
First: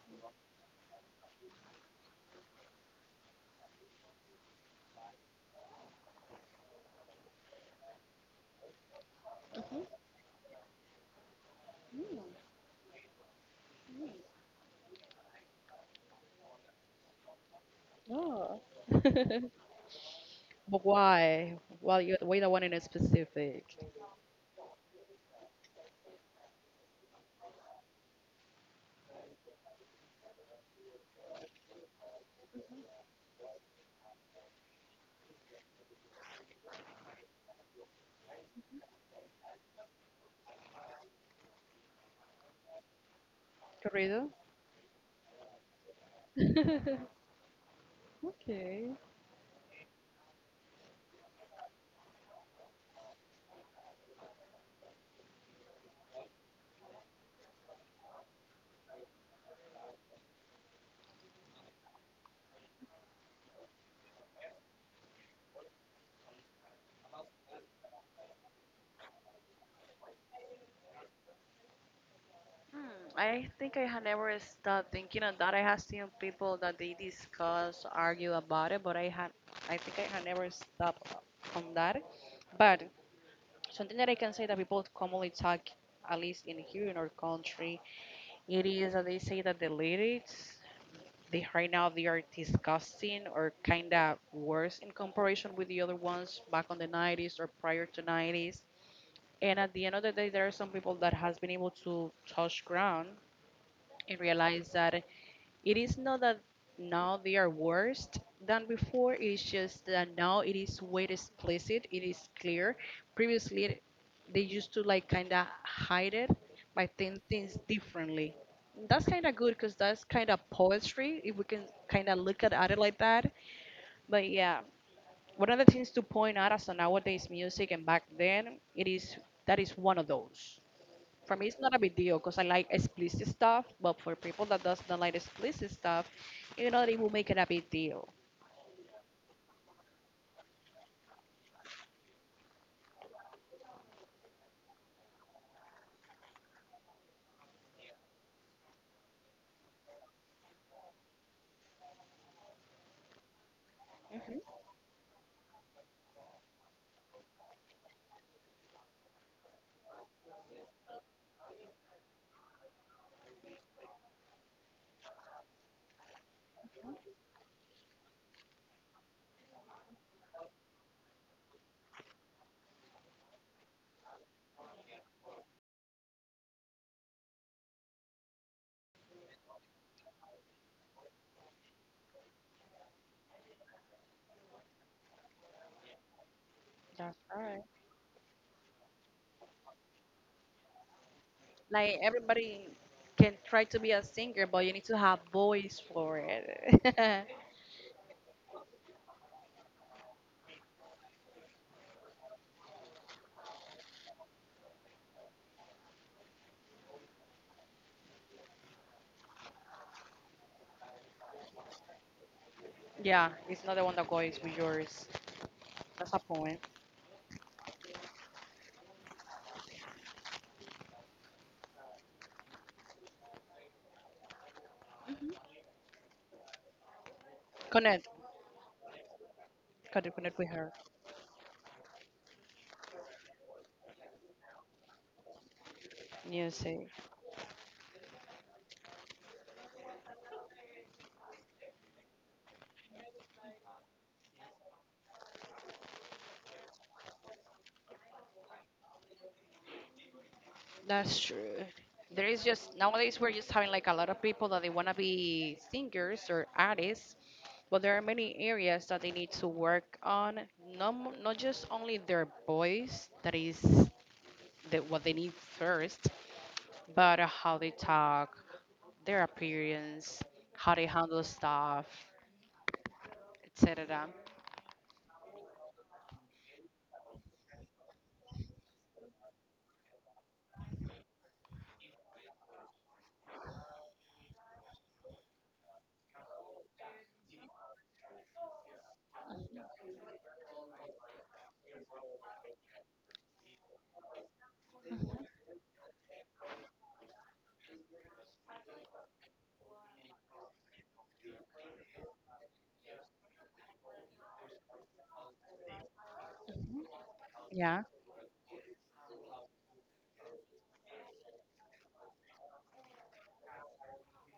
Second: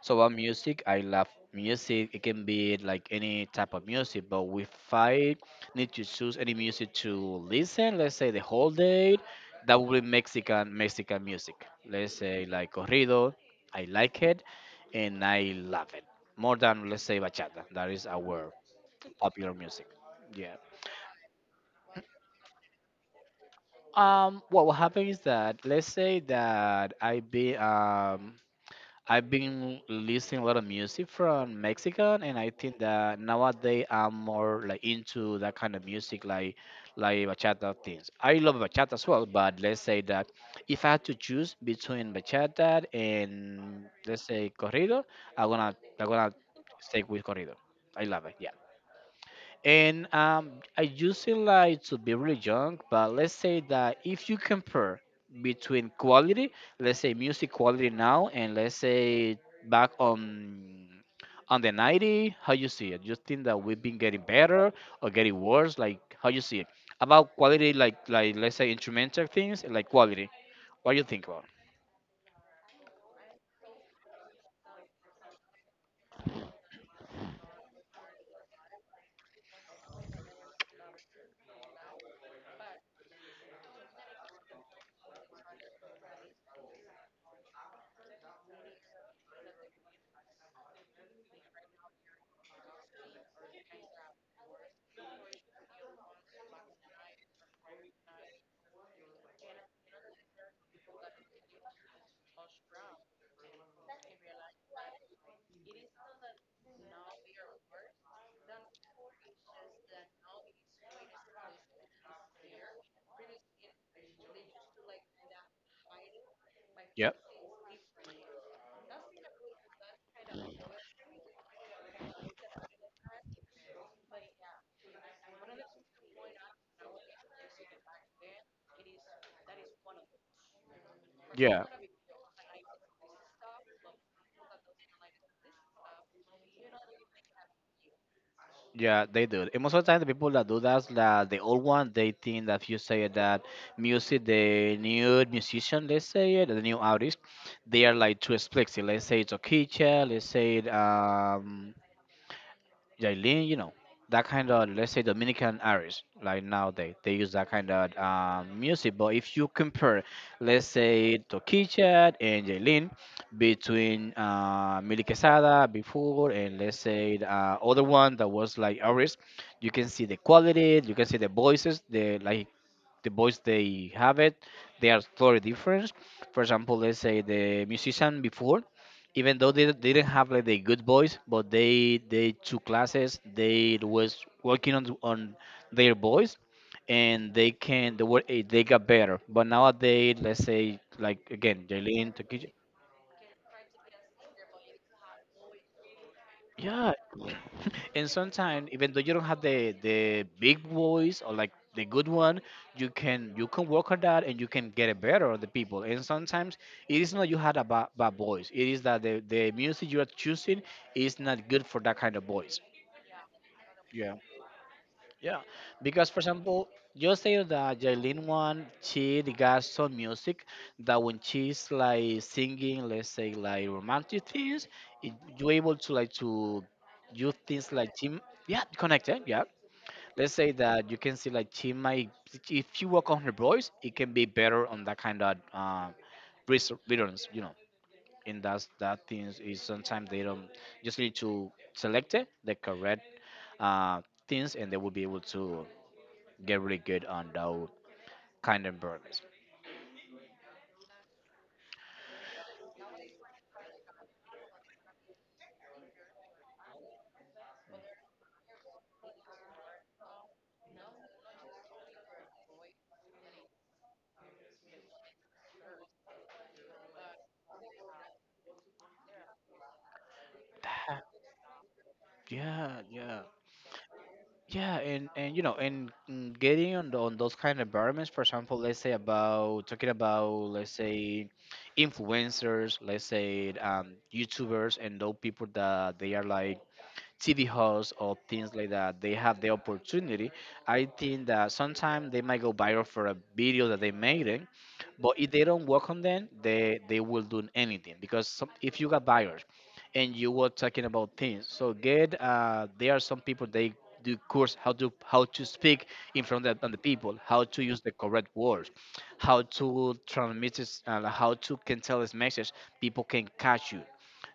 Speaker 1: So about music, I love music. It can be like any type of music, but if I need to choose any music to listen, let's say the whole day, that
Speaker 2: Mhm.
Speaker 1: would be Mexican music. Let's say like corrido. I like it and I love it. More than let's say bachata. That is our popular music. Yeah.
Speaker 2: But why? Well, we don't want any specific.
Speaker 1: What will happen is that let's say that I've been listening a lot of music from Mexican, and I think that nowadays I'm more like into that kind of music, like bachata things. I love bachata as well, but let's say that if I had to choose between bachata and let's
Speaker 2: Corrido?
Speaker 1: say corrido, I'm gonna stick with corrido. I love it. Yeah.
Speaker 2: Okay.
Speaker 1: And I usually like to be really young, but let's say that if you compare between quality, let's say music quality now, and let's say back on the 90, how you see it? You think that we've been getting better or getting worse? Like how you see it about quality, like let's say instrumental things, like quality. What do you think about?
Speaker 2: Hmm, I think I had never stopped thinking on that. I have seen people that they discuss, argue about it, but I think I had never stopped on that. But something that I can say that people commonly talk, at least in here in our country, it is that they say that the lyrics, they right now they are disgusting or kind of worse in comparison with the other ones back on the 90s or prior to 90s. And at the end of the day, there are some people that has been able to touch ground and realize that it is not that now they are worse than before, it's just that now it is way explicit, it is clear. Previously, they used to like kind of hide it by
Speaker 1: Yeah.
Speaker 2: saying things differently. That's kind of good because that's kind of poetry if we can kind of look at it like that. But yeah, one of the things to point out as to nowadays music and back then, it is that is one of those for me it's
Speaker 1: Yeah,
Speaker 2: not a big deal because I like explicit stuff, but for people that doesn't like explicit stuff, you know they will make it a big deal.
Speaker 1: yeah, they do. And most of the time, the people that do that, that the old one, they think that if you say that music, the new musician, let's say it, the new artist, they are like too explicit. Let's say it's Okicha, let's say it, Jailin, you know, that kind of let's say Dominican artists like nowadays they use that kind of music. But if you compare, let's say Tokicha and Jailin between Milly Quesada before and let's say the, other one that was like artists, you can see the quality, you can see the voices, the like the voice they have it they are totally different. For example, let's say the musician before, even though they didn't have like the good voice, but they took classes they was working on their voice
Speaker 2: That's
Speaker 1: and they
Speaker 2: right.
Speaker 1: can the word they got better but nowadays let's say like again
Speaker 2: Like
Speaker 1: Jalen.
Speaker 2: everybody can try to be a singer, but you need to have voice for it.
Speaker 1: Yeah, and sometimes even though you don't have the big voice or like the good one, you can work on that and you can get it better on the people. And sometimes it is not you had a bad voice; it is that the music you are choosing is not good for that kind of voice.
Speaker 2: Yeah, it's not the one that goes with yours.
Speaker 1: Yeah, because
Speaker 2: That's a
Speaker 1: for
Speaker 2: point.
Speaker 1: example, you say that Jailin one, she got some music that when she's like singing, let's say like romantic things, it, you're able to like to do things like
Speaker 2: Connect,
Speaker 1: team, yeah, connected, yeah. Let's
Speaker 2: connect with
Speaker 1: say
Speaker 2: her
Speaker 1: that you can see like she might, if you work on her voice, it can be better on that kind of
Speaker 2: music.
Speaker 1: rhythms, you know. And that things is sometimes they don't just need to select it, the correct uh, things, and they will be able to get really good on those kind of burgers.
Speaker 2: That's true. There is just nowadays we're just having like a lot of people that they want to be singers or artists, but there are many areas that they need to work on. Not just only their voice, that is the, what they need first, but how they talk, their appearance, how they
Speaker 1: That-
Speaker 2: handle stuff,
Speaker 1: yeah, yeah,
Speaker 2: etc.
Speaker 1: yeah, and getting on on those kind of environments. For example, let's say about talking about let's say influencers, let's say YouTubers, and those people that they are like TV hosts or things like that, they have the opportunity. I think that sometimes they might go viral for a video that they made it, but if they don't work on them, they will do anything because some, if you got viral and you were talking about things, so get there are some people they do course how to speak in front of the people, how to use the correct words, how to transmit this, how to can tell this message. People can catch you.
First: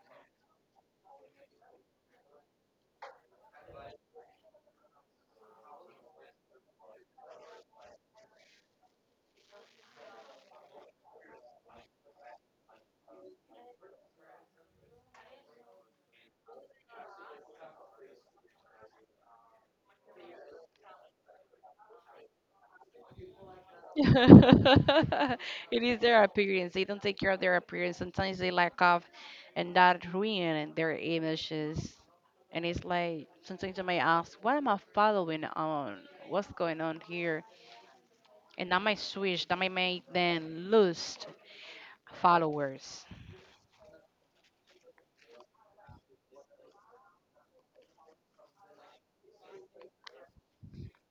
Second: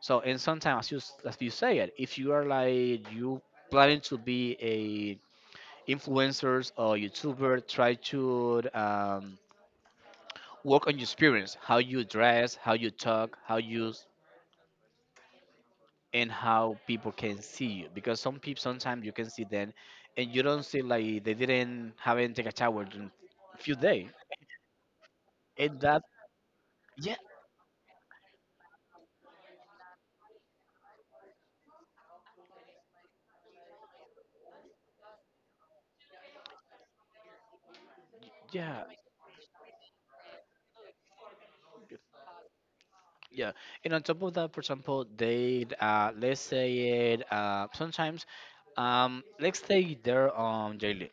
Speaker 1: So and sometimes as as you say it, if you are like you planning to be a influencers or YouTuber, try to work on your experience, how you dress, how you talk, and how people can see you. Because some people sometimes you can see them and you don't see like they didn't haven't take a shower in a few days. And
Speaker 2: It is
Speaker 1: that
Speaker 2: their appearance. They don't
Speaker 1: yeah,
Speaker 2: take care of their appearance. Sometimes they lack of, and that ruin their images. And it's like sometimes I may ask, what am I following on? What's going on here? And that
Speaker 1: yeah.
Speaker 2: might switch. That might make them lose followers.
Speaker 1: Yeah, and on top of that, for example, they let's say it sometimes let's take there Jaylin.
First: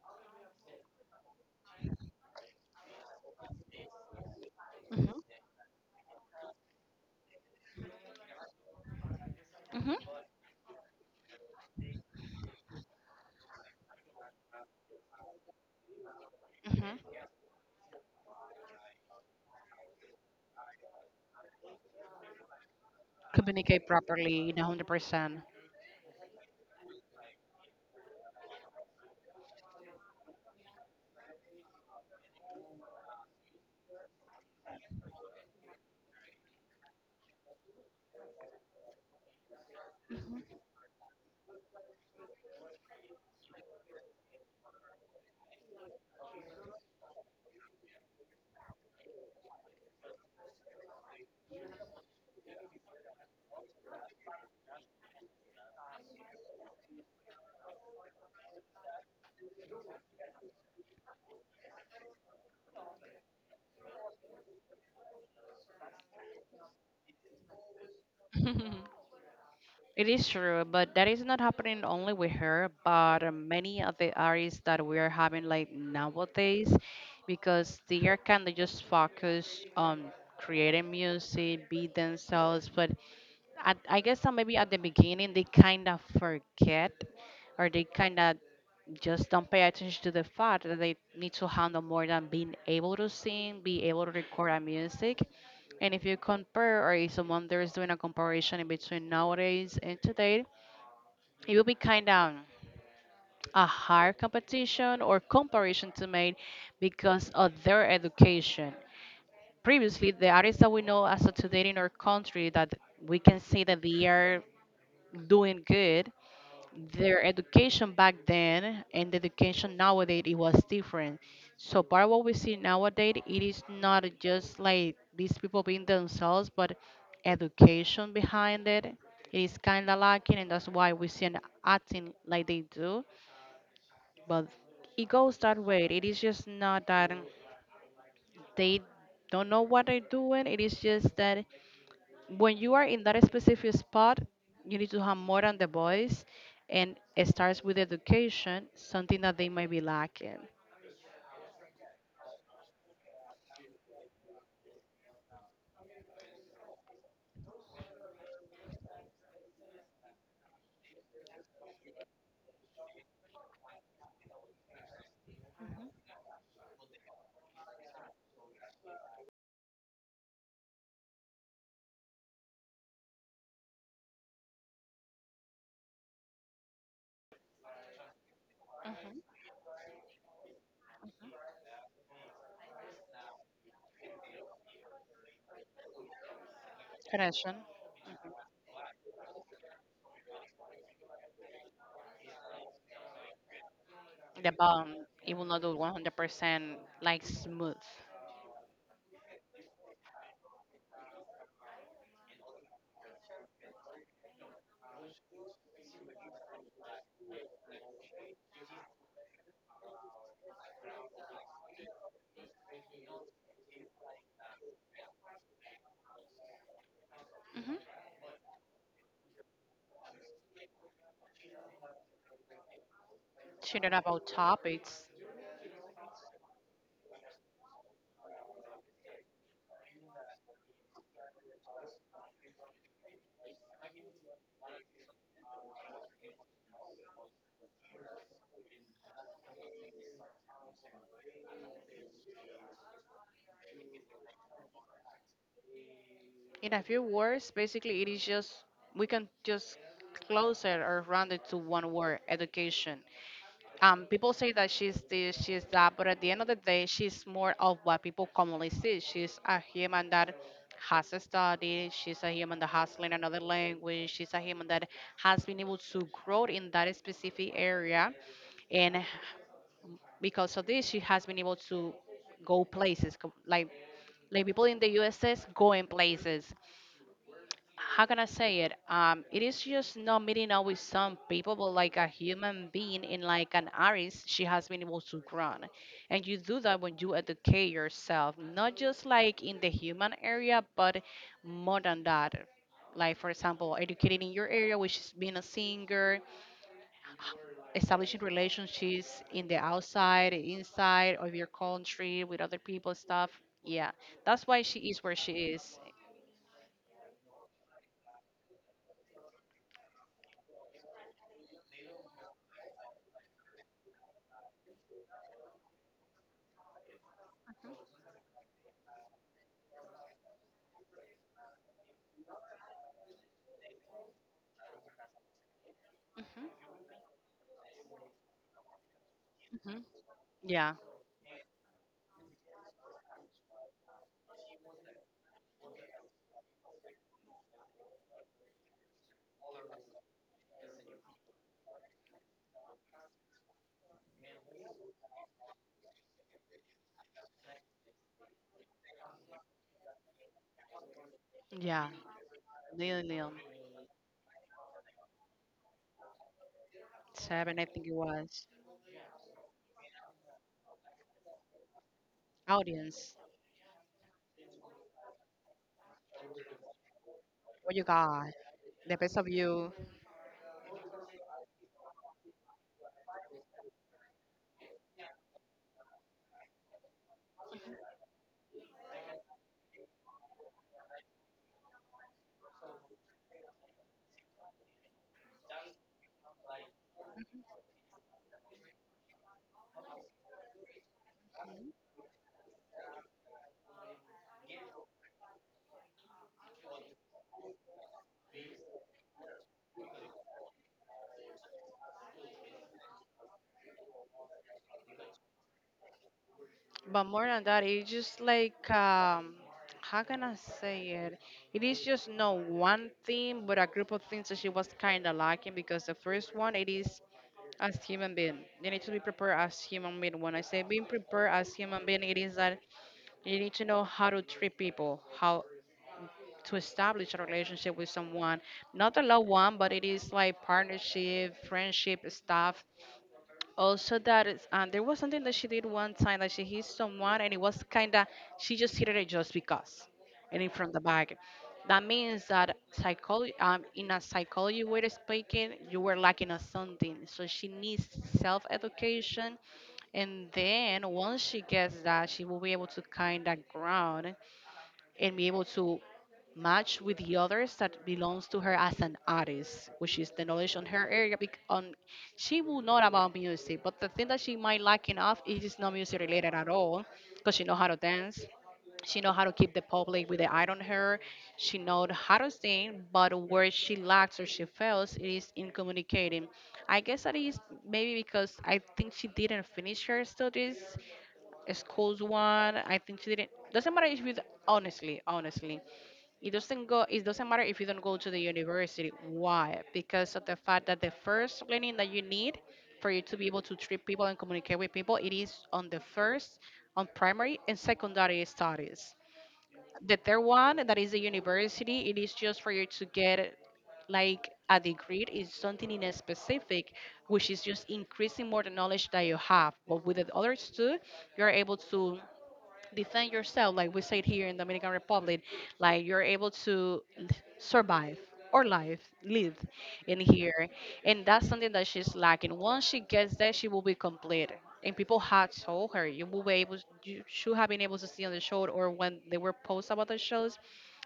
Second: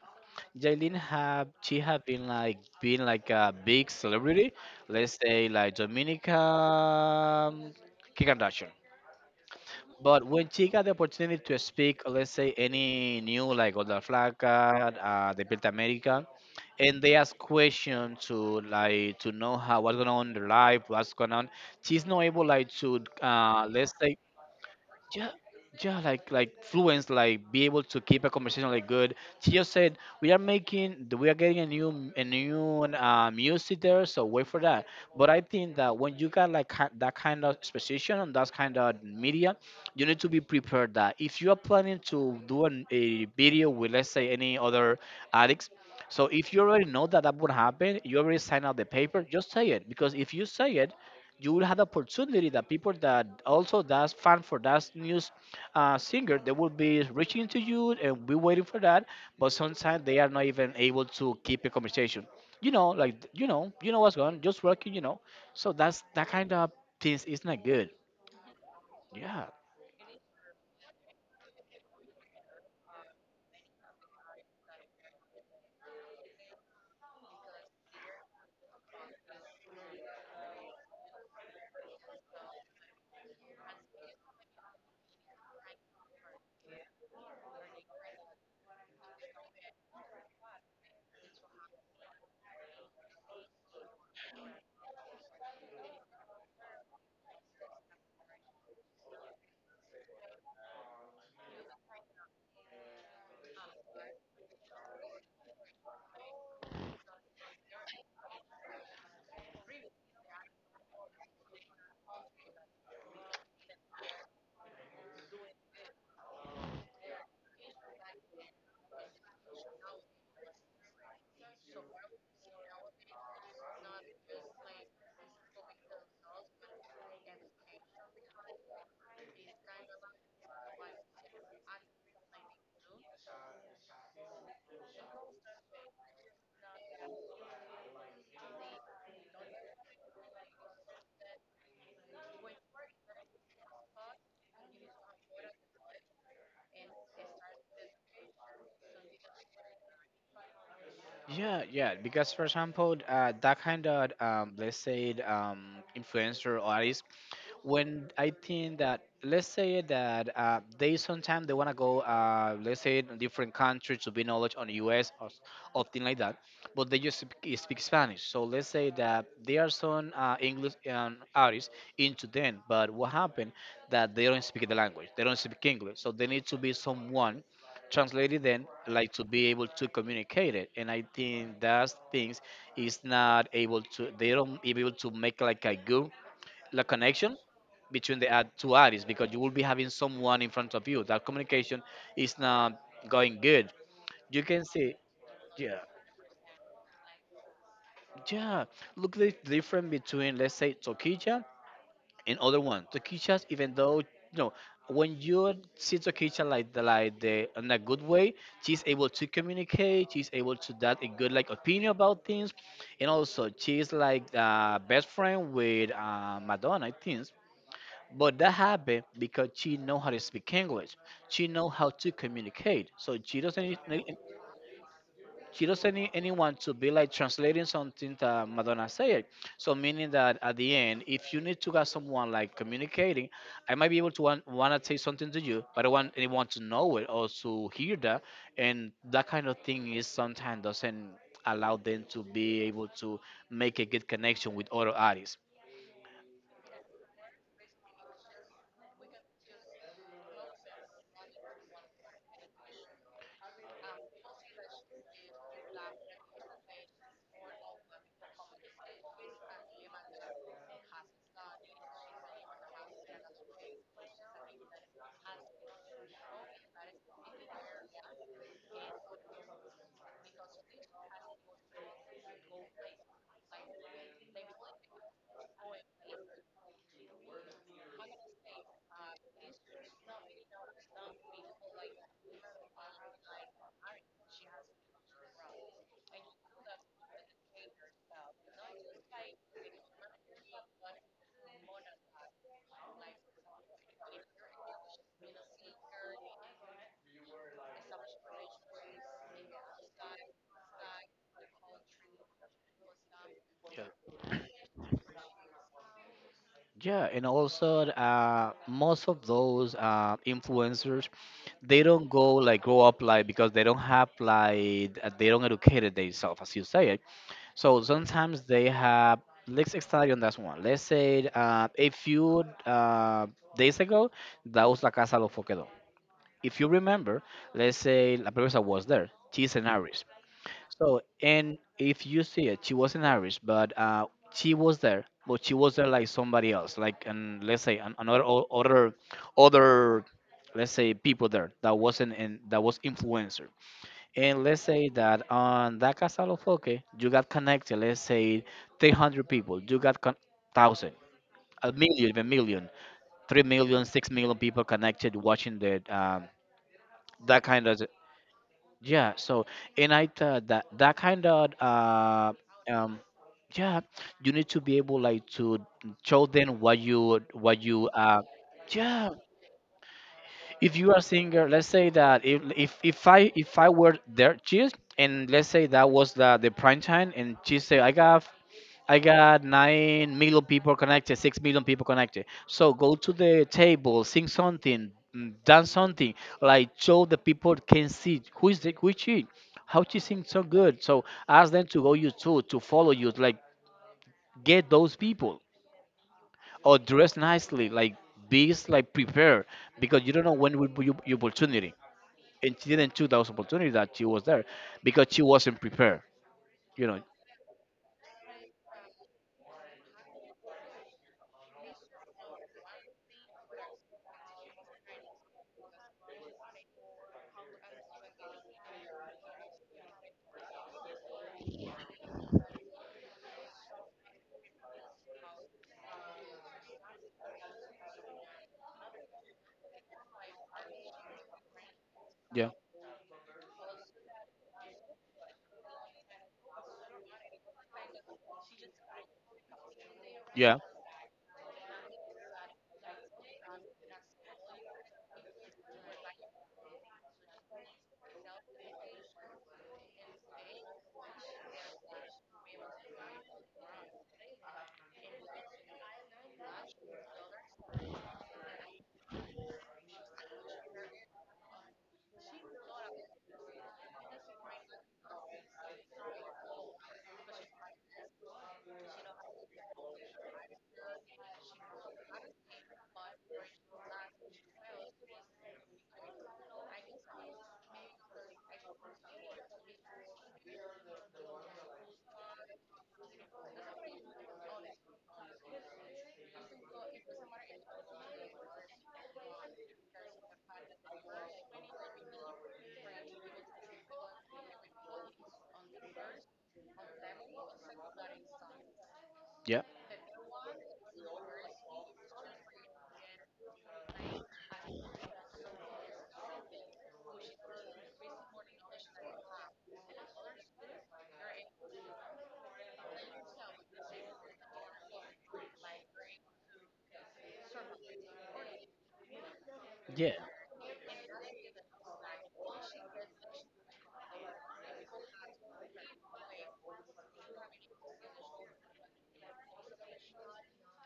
Speaker 1: Jaylin have she have been like a big celebrity. Let's
Speaker 2: Mhm.
Speaker 1: say like Dominica Kim Kardashian.
Speaker 2: Mhm.
Speaker 1: But when she got the opportunity to speak, let's say any new like Oda Flaca, the Built America,
Speaker 2: Mhm.
Speaker 1: and they ask questions to like to know how what's going on in their life, what's going on. She's not able like to
Speaker 2: Communicate
Speaker 1: let's say
Speaker 2: properly, one hundred
Speaker 1: yeah,
Speaker 2: percent.
Speaker 1: yeah, like fluence like be able to keep a conversation like good. She just said we are getting a new a new music there, so wait for that. But I think that when you got like that kind of exposition and that kind of media, you need to be prepared that if you are planning to do a video with let's say any other addicts, so if you already know that that would happen, you already signed out the paper, just say it. Because if you say it, you will have the opportunity that people that also that's fan for that news singer, they will be reaching to you and be waiting for that. But sometimes they are not even able to keep a conversation, you know, like you know what's going just working, you know. So that's that kind of things is not good. Yeah.
Speaker 2: It is true, but that is not happening only with her, but many of the artists that we are having like nowadays, because they are kind of just focused on creating music, be themselves, but at, I guess maybe at the beginning they kind of forget or they kind of just don't pay attention to the fact that they need to handle more than being able to sing, be able to record a music. And if you compare, or if someone there is doing a comparison in between nowadays and today, it will be kind of a hard competition or comparison to make because of their education. Previously, the artists that we know as of today in our country that we can say that they are doing good. Their education back then and the education nowadays it was different. So part of what we see nowadays it is not just like these people being themselves, but education behind it. It is kind of lacking, and that's why we see them acting like they do. But it goes that way. It is just not that they don't know what they're doing. It is just that when you are in that specific spot, you need to have more than the voice, and it starts with education, something that they might be lacking.
Speaker 1: Yeah, yeah. Because for example, that kind of let's say um, influencer or artist, when I think that let's say that they sometimes they want to go let's say in different countries to be knowledge on the US or thing like that, but they just speak Spanish. So let's say that there are some English artists into them, but what happened that they don't speak the language, they don't speak English, so they need to be someone translated then like
Speaker 2: Mhm.
Speaker 1: to be able to communicate it. And I think that things is not able to, they don't be able to make like a good the connection
Speaker 2: Connection,
Speaker 1: between two artists, because you will be having someone in front of you. That communication is not going good. You
Speaker 2: the
Speaker 1: can
Speaker 2: bond,
Speaker 1: see,
Speaker 2: it will not do
Speaker 1: yeah,
Speaker 2: 100% like smooth.
Speaker 1: yeah. Look the difference between, let's say, Tokija and other one. Tokijas, even though you know, when you see Tokija like the in a good way, she's able to communicate. She's able to that a good like opinion about things, and also she's like the best friend with Madonna, I think.
Speaker 2: Mhm.
Speaker 1: But that happened because she know how to speak English. She know how to communicate.
Speaker 2: Sharing about topics
Speaker 1: She doesn't need anyone to be like translating something that Madonna said. So meaning that at the end, if you need to have someone like communicating, I might be able to want to say something to you, but I want anyone to know it or to hear that. And that kind of thing is sometimes doesn't allow them to be able to make a good connection with other artists.
Speaker 2: in a few words, basically, it is just we can just close it or round it to one word: education. Um, people say that she's this, she's that, but at the end of the day, she's more of what people commonly see. She's a human that has studied, she's a human that has learned another language, she's a human that has been able to grow in that specific area. And because of this, she has been able to go places, like people in the USS going places how can I say it? It is just not meeting up with some people, but like a human being in like an artist, she has been able to grow. And you do that when you educate yourself, not just like in the human area, but more than that. Like for example, educating in your area, which is being a singer, establishing relationships in the outside, inside of your country with other people, stuff. Yeah, that's why she is where she is.
Speaker 1: Yeah, and also most of those influencers, they don't go like grow up like because they don't have like they don't educate themselves as you say it. So sometimes they have let's study on that one. Let's say a few days ago, that was La Casa de los Foquedos. If
Speaker 2: Hmm.
Speaker 1: you remember, let's say La Presa was there, she's an
Speaker 2: Hmm. Yeah.
Speaker 1: so, and if you see it, she wasn't Irish, but she was there, but she was there like somebody else, like and let's say another other let's say people there that wasn't in that was influencer. And let's say that on that Casa Lo Foque, you got connected. Let's say 300 people, thousand,
Speaker 2: Yeah.
Speaker 1: a million,
Speaker 2: Lilium,
Speaker 1: 3 million, 6 million people connected watching the that
Speaker 2: seven, I
Speaker 1: kind of
Speaker 2: think it was.
Speaker 1: yeah, so and I thought that that kind of um
Speaker 2: Audience,
Speaker 1: yeah, you need to be able like to show them what you what
Speaker 2: what you
Speaker 1: you uh
Speaker 2: got? The
Speaker 1: yeah.
Speaker 2: best of you.
Speaker 1: If you are a singer, let's say that if I were there, and let's say that was the prime time, and she say I got 9 million people connected, 6 million people connected. So go to the table, sing something, dance something, like show the people can see who is the, who is she, how she sings so good. So ask them to go you too, to follow you, like get those people or dress nicely, like be like prepared because you don't know when will be your opportunity. And she didn't choose those opportunity that she was there because she wasn't prepared. You know,
Speaker 2: But more than that, it's just like, how can I say it? it is just not one thing, but a group of things that she was kind of lacking because the first one, it is as human being. You need to be prepared as human being. When I say being prepared as human being, it is that you need to know how to treat people, how to establish a relationship with someone, not a love one, but it is like partnership, friendship
Speaker 1: yeah,
Speaker 2: stuff. Also, that is, there was something that she did one time that she hit someone, and it was kind of she just hit it just because, and in
Speaker 1: yeah,
Speaker 2: from the back. That means that psychology, in a psychology way of speaking, you were lacking of something. So she needs self education, and then once she gets that, she will be able to kind of ground and be able to match with the others that belongs to her as an artist, which is the knowledge on her area. On she will know about music, but the thing that she might lack enough it is not music related at all, because she know how to dance. She know how to keep the public with the eye on her. She know how to sing, but where she lacks or she fails is in communicating. I guess that is maybe because I think she didn't finish her studies, schools one. I think she didn't. Doesn't matter if it's honestly, honestly. It doesn't go. It doesn't matter if you don't go to the university. Why? Because of the fact that the first learning that you need for you to be able to treat people and communicate with people, it is on on primary and secondary studies.
Speaker 1: yeah,
Speaker 2: The third one, that is the university, it is just for you to get like a degree is something in a specific, which is just increasing more the knowledge that you have. But with the others too, you're able to defend yourself, like we said here in Dominican Republic, like you're able to l- survive or live, live in
Speaker 1: yeah.
Speaker 2: here. And that's something that she's lacking. Once she gets there, she will be complete. And people had told her, you should have been able to see on the show or when they were posts about the shows,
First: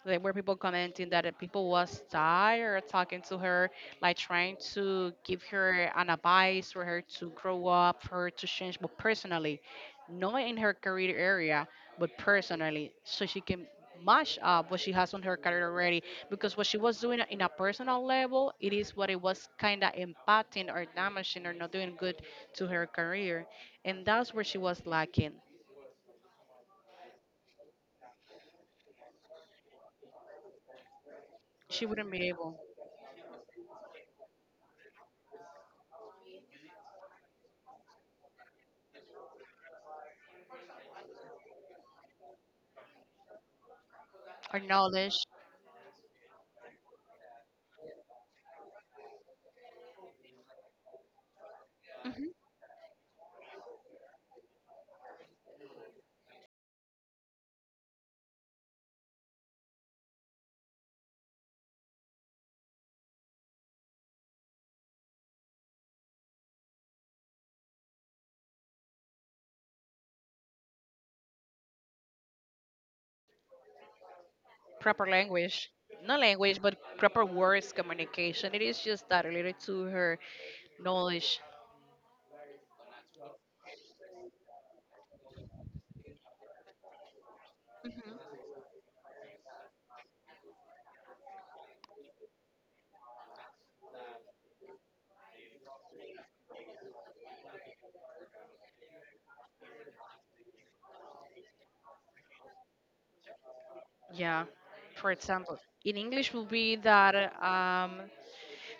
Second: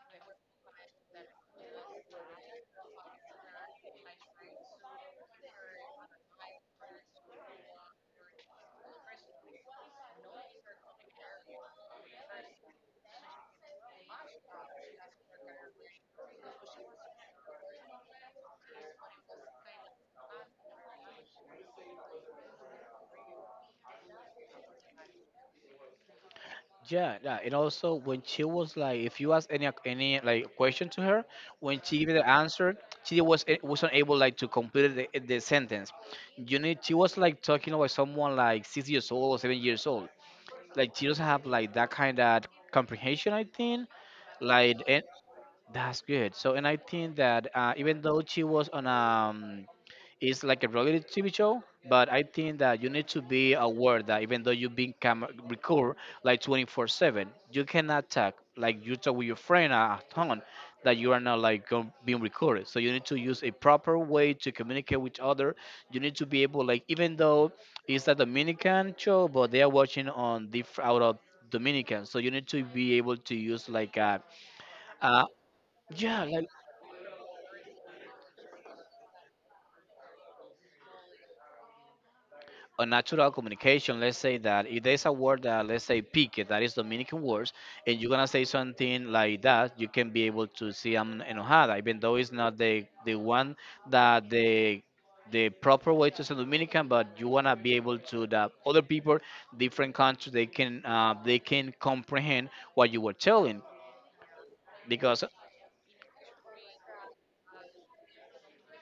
Speaker 2: there were people commenting that people was tired talking to her, like trying to give her an advice for her to grow up, for her to change, but personally, not in her career area but personally, so she can mash up what she has on her career already. Because what she was doing in a personal level, it is what it was kind of impacting or damaging or not doing good to her career, and that's where she was lacking.
Speaker 1: Yeah, yeah, and also when she was like, if you ask any like question to her, when
Speaker 2: She
Speaker 1: she gave
Speaker 2: wouldn't
Speaker 1: the
Speaker 2: be able
Speaker 1: answer, wasn't able like to complete the sentence. You need she was like talking about someone like 6 years old or 7 years old. Like she doesn't have like that kind of comprehension. I think
Speaker 2: or
Speaker 1: like and
Speaker 2: knowledge,
Speaker 1: that's good. So and I think that even though she was on a it's like a reality TV show, but I
Speaker 2: mhm,
Speaker 1: think that you need to be aware that even though record like 24/7, you cannot talk like you talk with your friend at home that you are not like being recorded. So you need to use a proper way to communicate with other. You need to be able like even though it's a Dominican show, but they are watching on different out of Dominican, so you need to be able to use like a
Speaker 2: proper
Speaker 1: uh
Speaker 2: language. Not
Speaker 1: yeah like
Speaker 2: language, but proper words communication. It is just that related to her knowledge.
Speaker 1: a natural communication. Let's say that if there's a word that let's say pique that is Dominican words and you're gonna say something like that, you can be able to see I'm enojada, even though it's not the one that the proper way to say Dominican, but you want to be able to that other people different countries they can comprehend what you were telling,
Speaker 2: Yeah. For
Speaker 1: because
Speaker 2: example, in English would be that um,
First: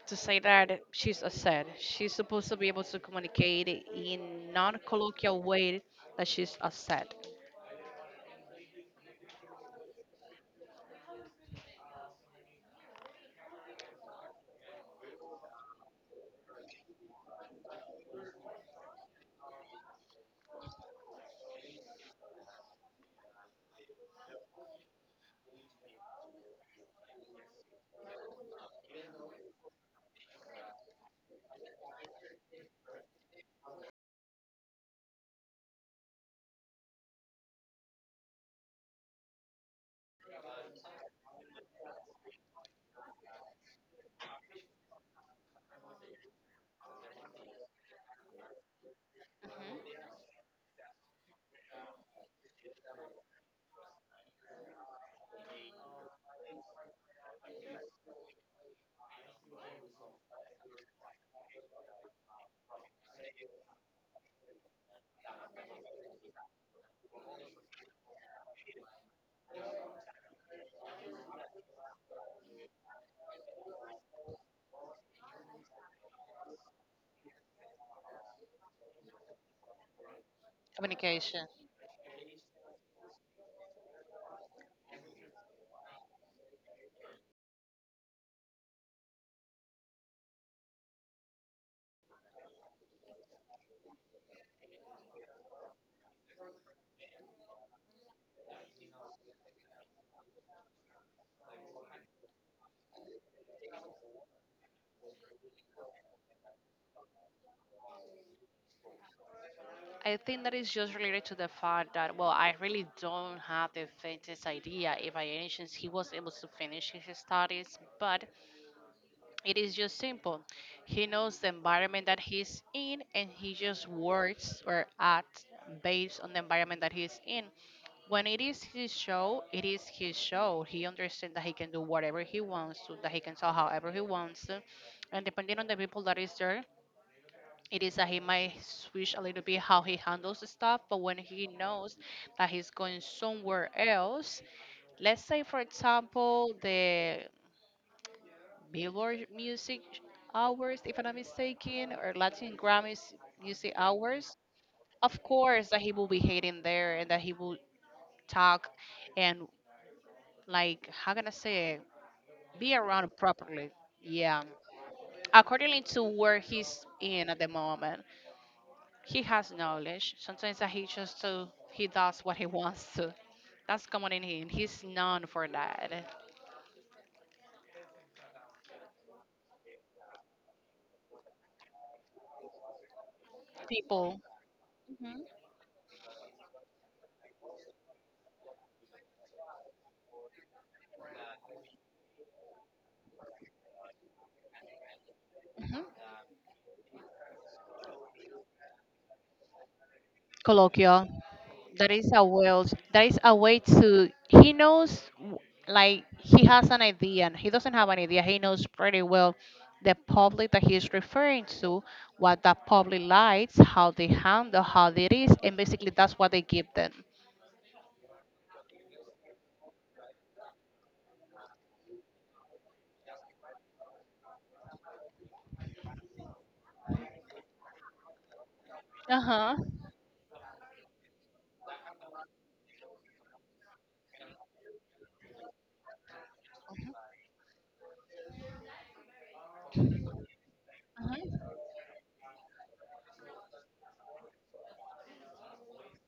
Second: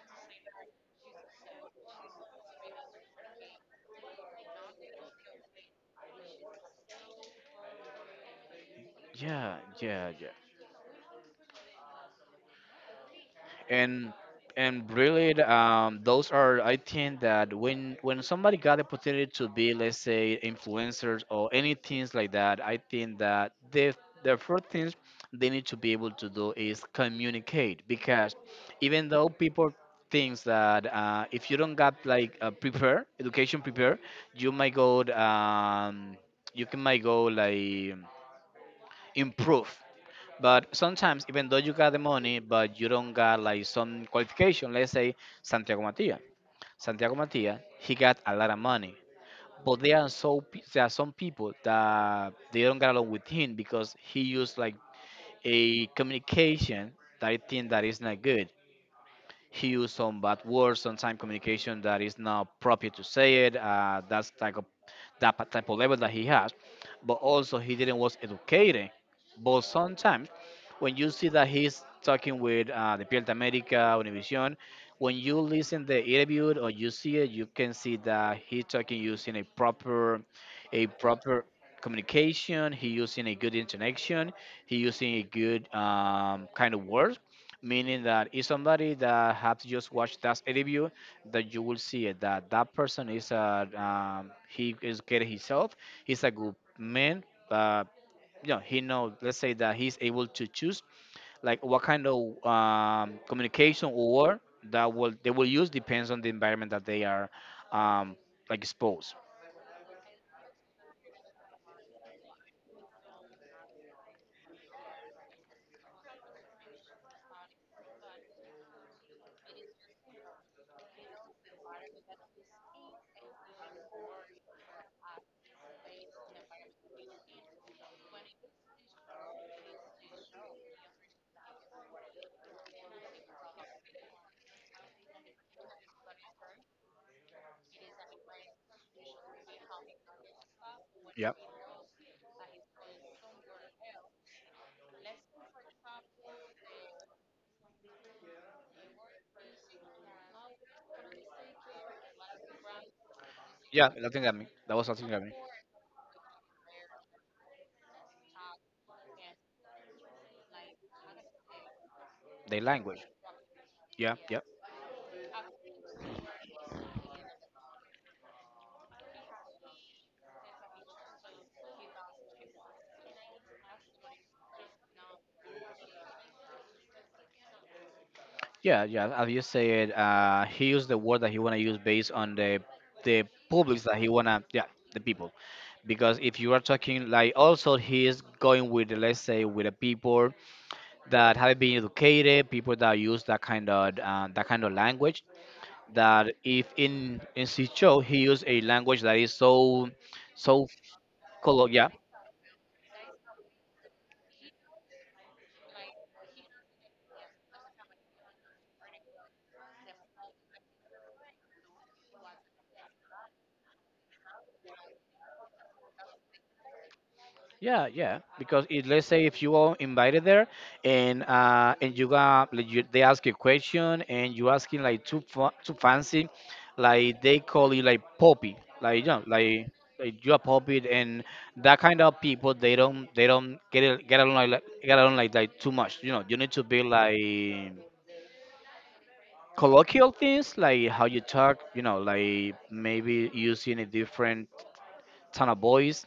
Speaker 2: to say that she's a said she's supposed to be able to communicate in non-colloquial way that she's a said.
Speaker 1: yeah, yeah, yeah, and and really those are I think that when somebody got the opportunity to be let's say influencers or any things like that, I think that the first things they need to be able to do is communicate. Because even though people thinks that if you don't got like prepare education prepare, you might go you can might go like improve. But sometimes, even though you got the money, but you don't got like some qualification, let's say Santiago Matia. Santiago Matia, he got a lot of money, but
Speaker 2: Mhm.
Speaker 1: there are there are some people that they don't get along with him because he used like a communication that I think that is not good. He used some bad words, sometimes communication that is not proper to say it. That's type of type of level that he has, but also he didn't was educated. But sometimes when you see that he's talking with the Piel de America, Univision, when you listen the interview or you see it, you can see that he's talking using a proper
Speaker 2: Communication
Speaker 1: communication. He using a good intonation. He using a good kind of words, meaning that if somebody that have to just watch that interview, that you will see it, that that person is a he is getting himself. He's a good man. Uh, you know, he know. Let's say that he's able to choose like what kind of communication or word that will they will use depends on the environment that they are um, like exposed.
Speaker 2: I think that is just related to the fact that, well, I really don't have the faintest idea if by any chance he was able to finish his studies, but it is just simple. He knows the environment that he's in and he just works or acts based on the environment that he's in. When it is his show, it is his show. He understands that he can do whatever he wants to, that he can sell however he wants to. And depending on the people that is there, it is that he might switch a little bit how he handles the stuff. But when
Speaker 1: Yeah,
Speaker 2: he knows that he's going somewhere else, let's say, for example, the Billboard Music Hours, if I'm not mistaken, or Latin Grammys Music
Speaker 1: yeah, Latin
Speaker 2: Hours,
Speaker 1: Grammy. That was Latin
Speaker 2: of
Speaker 1: Grammy.
Speaker 2: course that he will be hating there and that he will talk and, like, how can I say it?
Speaker 1: Their
Speaker 2: Be
Speaker 1: language.
Speaker 2: around properly.
Speaker 1: Yeah,
Speaker 2: Yeah.
Speaker 1: yeah,
Speaker 2: Accordingly to where he's in at the moment, he has knowledge. Sometimes that he just to he does what he wants to. That's common in him. He's known for that.
Speaker 1: yeah, yeah. As you said, he used the word that he wanna use based on the publics that he
Speaker 2: People.
Speaker 1: wanna. Yeah, the
Speaker 2: Hmm.
Speaker 1: people. Because if you are talking like also he is going with the, let's say with the people that have been educated, people that use that kind of language
Speaker 2: Hmm.
Speaker 1: that if in Sicho he used a language that is so
Speaker 2: Colloquial.
Speaker 1: color,
Speaker 2: that
Speaker 1: yeah.
Speaker 2: is a well that is a way to like he has an idea and he doesn't have an idea, he knows pretty well the public that he's referring to, what the public likes, how they handle, how it is, and basically that's what they give them.
Speaker 1: Yeah, yeah, because it, let's say if you are invited there and you got like you, they ask you a question and you asking like too fancy, like they call you like poppy, like you know,
Speaker 2: Uh-huh.
Speaker 1: like you are poppy. And that kind of people, they don't get it, get along like too much, you know. You need to be like colloquial things, like how you
Speaker 2: Uh-huh.
Speaker 1: talk, you know, like maybe using a different tone of voice,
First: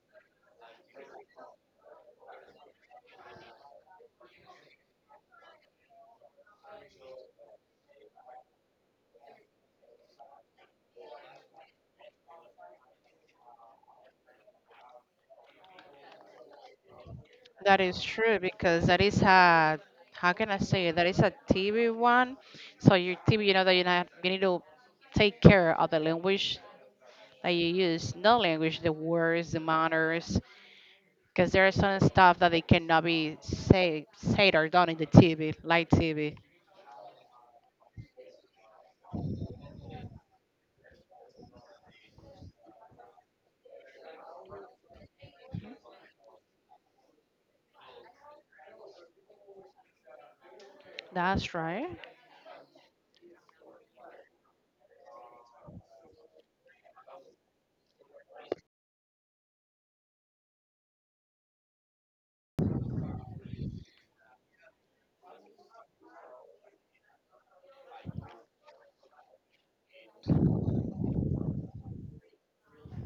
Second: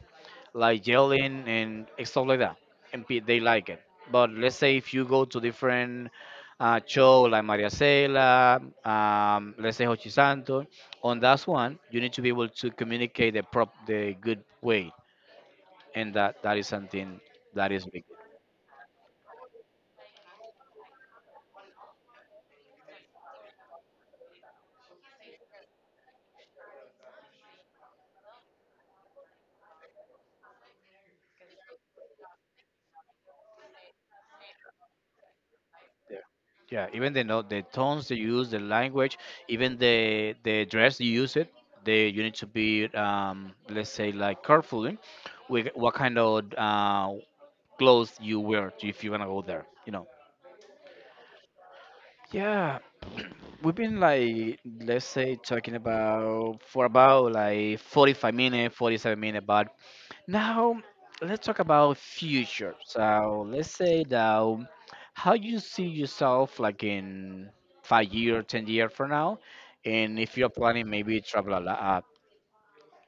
Speaker 1: like yelling and stuff like that, and they like it. But let's say if you go to different show like Maria Cela, let's say Hochi Santo. On that one you need to be able to communicate the good way, and that is something that
Speaker 2: That
Speaker 1: is
Speaker 2: is
Speaker 1: big.
Speaker 2: true because that is a, how can I say it? That is a TV one. So your TV, you know that you not you need to take care of the language that you use, not language, the words, the manners, because there are some stuff that they cannot be say said or done in the TV, live TV.
Speaker 1: Yeah, even the tones they use, the language, even the dress you use it, they you need to be let's say like careful in with what kind of clothes you wear if you're gonna go there, you know.
Speaker 2: That's right.
Speaker 1: Yeah, we've been like let's say talking about for about like 45 minutes, 47 minutes about. Now, let's talk about future. So, let's say that how you see yourself like in 5 years, 10 years from now, and if you're planning maybe travel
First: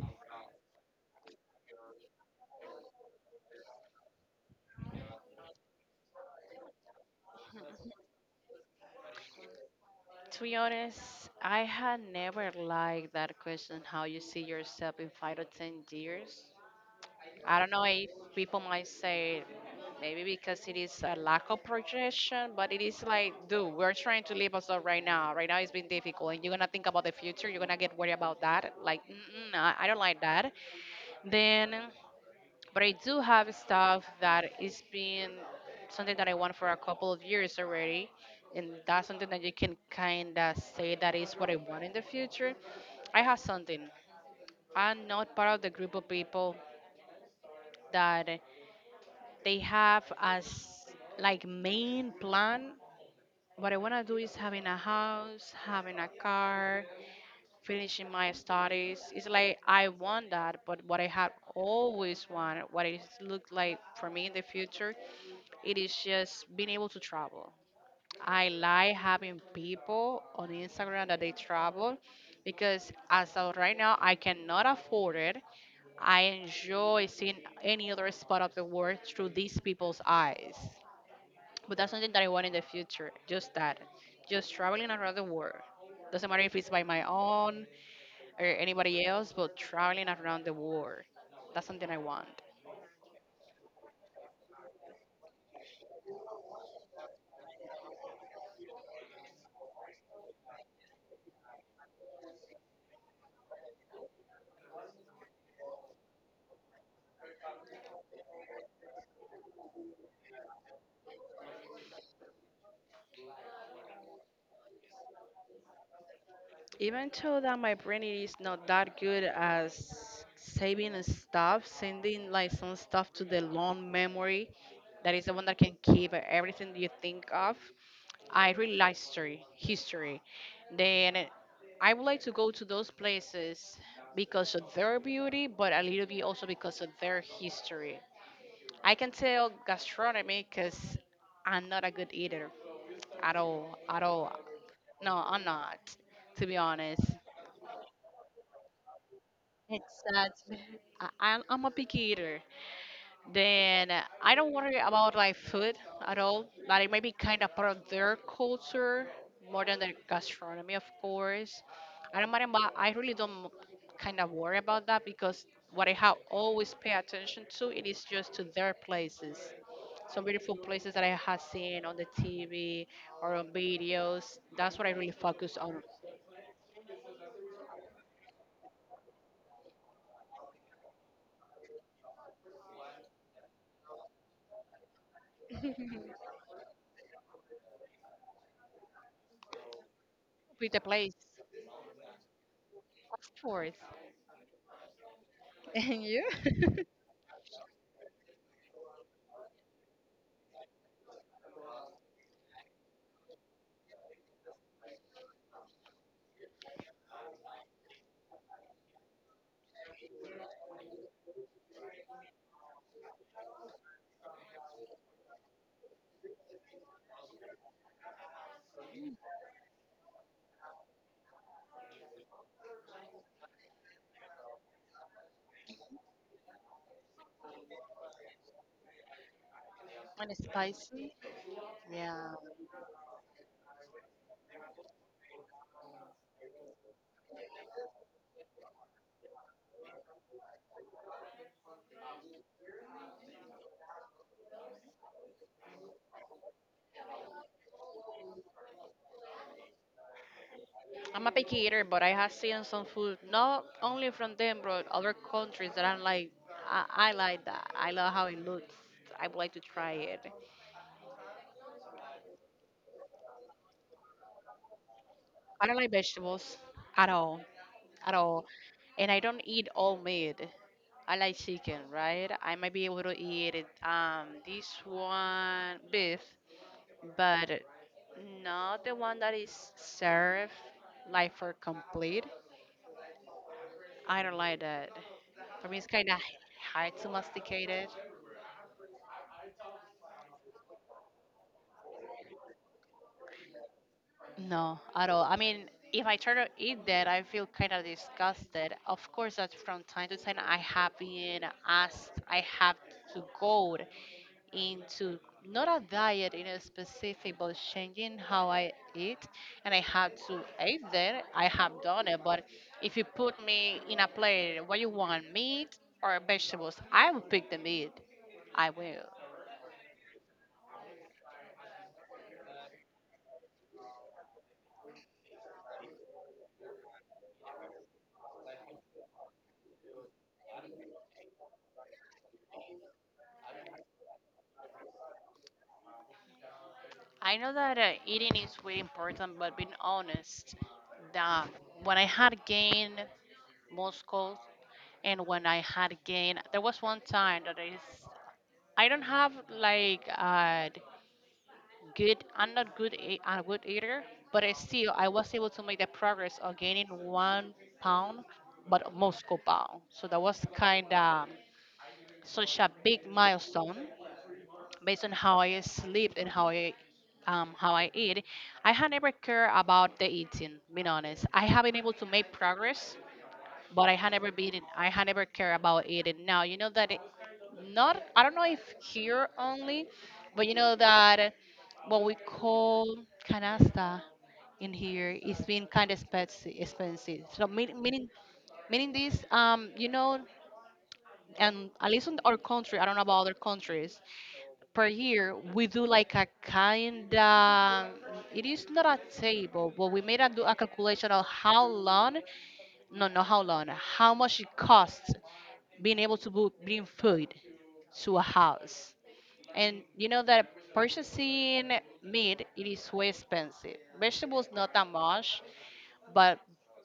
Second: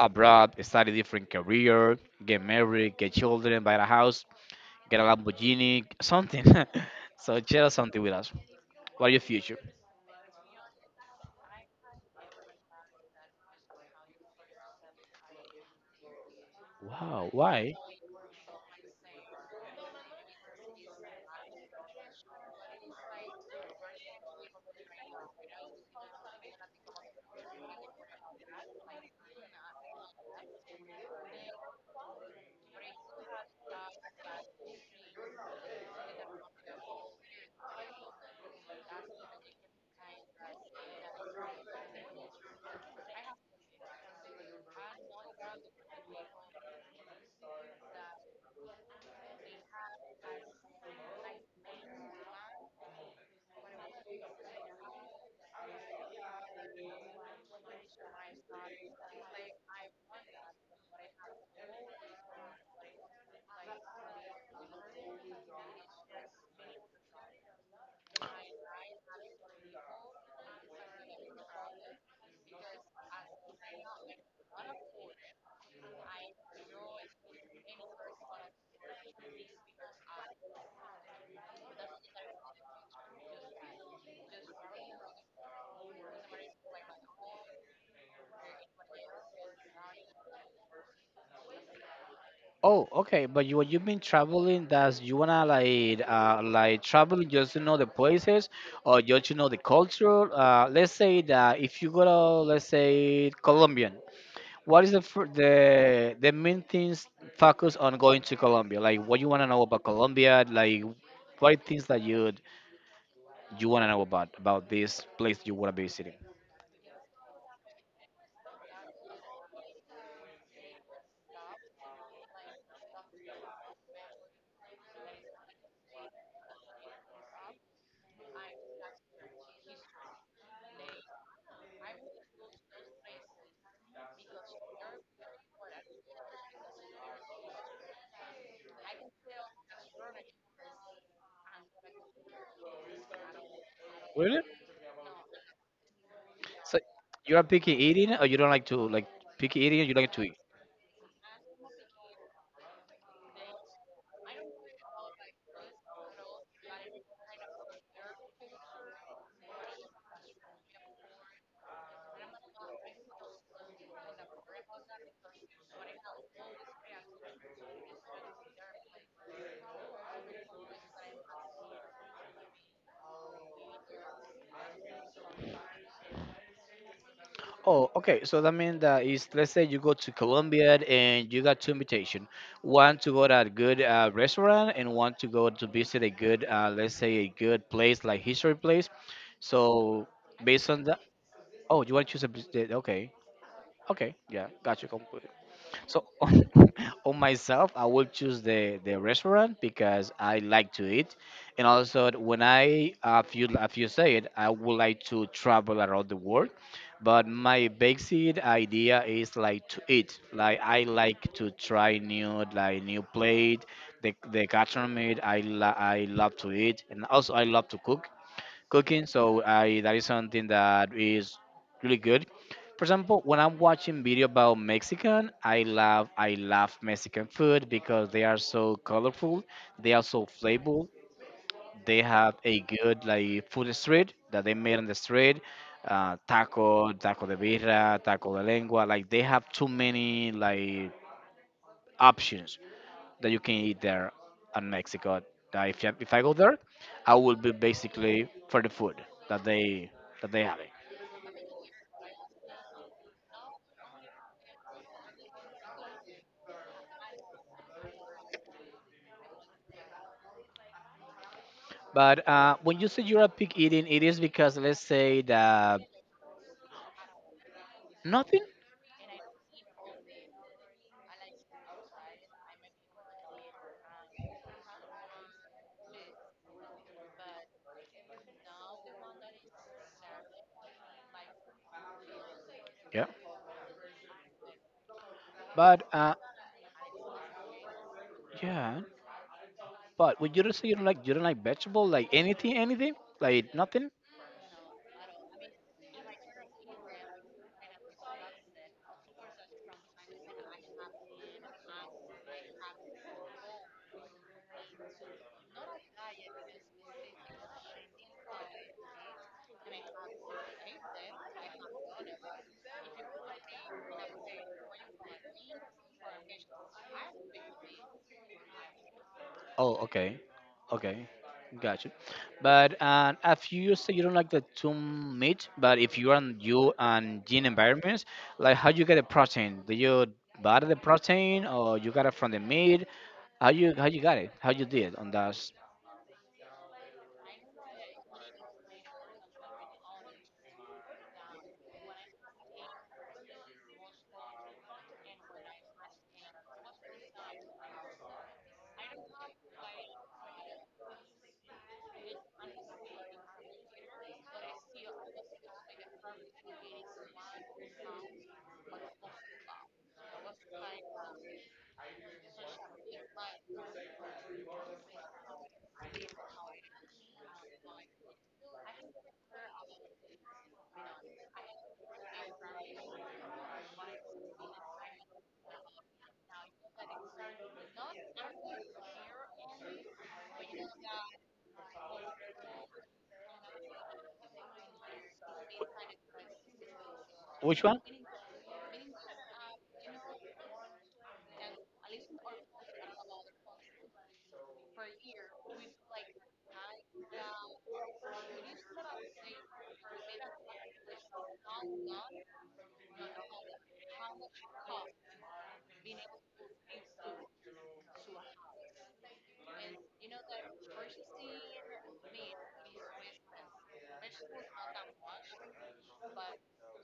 Speaker 1: abroad, start a different career, get married, get children, buy a house, get a Lamborghini, something. So, share something with us. What your future?
Speaker 2: To be honest, I had never liked that question how you see yourself in 5 or 10 years.
Speaker 1: Wow,
Speaker 2: I don't
Speaker 1: why?
Speaker 2: know if people might say maybe because it is a lack of projection, but it is like, dude, we're trying to live us up right now. Right now it's been difficult, and you're gonna think about the future. You're gonna get worried about that. Like, mm-mm, I don't like that. Then, but I do have stuff that is been something that I want for a couple of years already. And that's something that you can kind of say that is what I want in the future. I have something. I'm not part of the group of people that they have as like main plan. What I want to do is having a house, having a car, finishing my studies. It's like I want that, but what I have always wanted, what it looked like for me in the future, it is just being able to travel. I like having people on Instagram that they travel because as of right now, I cannot afford it. I enjoy seeing any other spot of the world through these people's eyes. But that's something that I want in the future. Just that. Just traveling around the world. Doesn't matter if it's by my own or anybody else, but traveling around the world. That's something I want.
Speaker 1: Oh, okay. But you, you've been traveling, does you wanna like traveling just to know the places or just to know the culture? Let's say that if you go to let's say Colombian, what is the main things focus on going to Colombia? Like what you wanna know about Colombia? Like what are things that you wanna know about this place you wanna be visiting?
Speaker 2: Even though that my brain is not that good as saving stuff, sending like some stuff to the long memory, that is the one that can keep everything you think of. I really like history. History. Then I would like to go to those places because of their beauty, but a little bit also because of their history. I can tell gastronomy because I'm not a good eater at all, at all.
Speaker 1: Really?
Speaker 2: No, I'm not, to be
Speaker 1: So
Speaker 2: honest.
Speaker 1: you're a picky eating or you don't like to like picky eating? You like to eat?
Speaker 2: Exactly. I'm a picky eater. Then I don't worry about like food at all. Like it may be kind of part of their culture more than their gastronomy, of course. I don't mind about, I really don't kind of worry about that because what I have always pay attention to it is just to their places. Some beautiful places that I have seen on the TV or on videos. That's what I really focus on
Speaker 1: Oh, okay. So that means that is let's say you go to Colombia and you got two invitation, one to go to a good restaurant and one to go to visit a good, let's say a good place like history place. So based
Speaker 2: with the
Speaker 1: on that,
Speaker 2: place,
Speaker 1: oh, you want to choose a place? That- Okay,
Speaker 2: of course.
Speaker 1: okay, yeah, gotcha.
Speaker 2: And
Speaker 1: So
Speaker 2: you?
Speaker 1: on myself, I will choose the restaurant because I like to eat, and also when I if you say it, I would like to travel around the world. But my basic idea is like to eat. Like I like to try new like new plate, the gastronomy. I love to eat, and also I love to cook cooking. So I that is something that is really good. For example, when I'm watching video about Mexican, I love Mexican food because they are so colorful, they are so
Speaker 2: And
Speaker 1: flavorful.
Speaker 2: spicy.
Speaker 1: They
Speaker 2: Yeah,
Speaker 1: have a good like food street that they made on the street, taco, taco de birra, taco de lengua. Like they have too many like options that you can eat there in Mexico. That if I go there, I will be basically for the food that they that they have.
Speaker 2: I'm a picky eater, but I have seen some food not only from them, but other countries that I'm like, I like that. I love how it looks. I would like to try it.
Speaker 1: But when you say you're a pig eating, it is because let's say
Speaker 2: I don't
Speaker 1: that
Speaker 2: like vegetables at all, at
Speaker 1: nothing.
Speaker 2: all, and I don't eat all meat. I like chicken, right? I might be able to eat it, this one beef, but not the one that is served like for complete.
Speaker 1: Yeah.
Speaker 2: I don't like that. For me,
Speaker 1: But
Speaker 2: it's kind of hard to masticate it.
Speaker 1: yeah. But when you say you don't like vegetable, like anything, anything, like nothing.
Speaker 2: No, at all. I mean, if I try to eat that, I feel kind of disgusted. Of course, that from time to time, I have been asked, I have to go into not a diet in a specific, but changing how I eat. And I have to eat that. I have done it. But if you put me in a plate, what you want, meat or vegetables, I will pick the meat. I will.
Speaker 1: Oh, okay. Okay. Gotcha. But if you say you don't like the too meat, but if you are on you and gene environments, like how you get the protein? Do you buy the protein or you got it from the meat? How you got it? How you did on that? S-
Speaker 2: I know that eating is really important, but being honest, that when I had gained muscles and when I had gained, there was one time that I don't have like good, I'm not good a good eater, but I was able to make the progress of gaining 1 pound, but muscle pound. So that was kind of such a big milestone based on how I sleep and how I eat. I had never cared about the eating. Being honest, I have been able to make progress, but I had never cared about eating. Now you know that it, not I don't know if here only, but you know that what we call canasta in here is being kind of expensive. So
Speaker 1: which one?
Speaker 2: meaning this you know, and at least in our country, I don't know about other countries, per year we do like a kind of, it is not a table, but we do a calculation of how long, no, no, how long, how much it costs being able to bring food to a house. And you know that purchasing meat, it is way expensive, vegetables not that much. But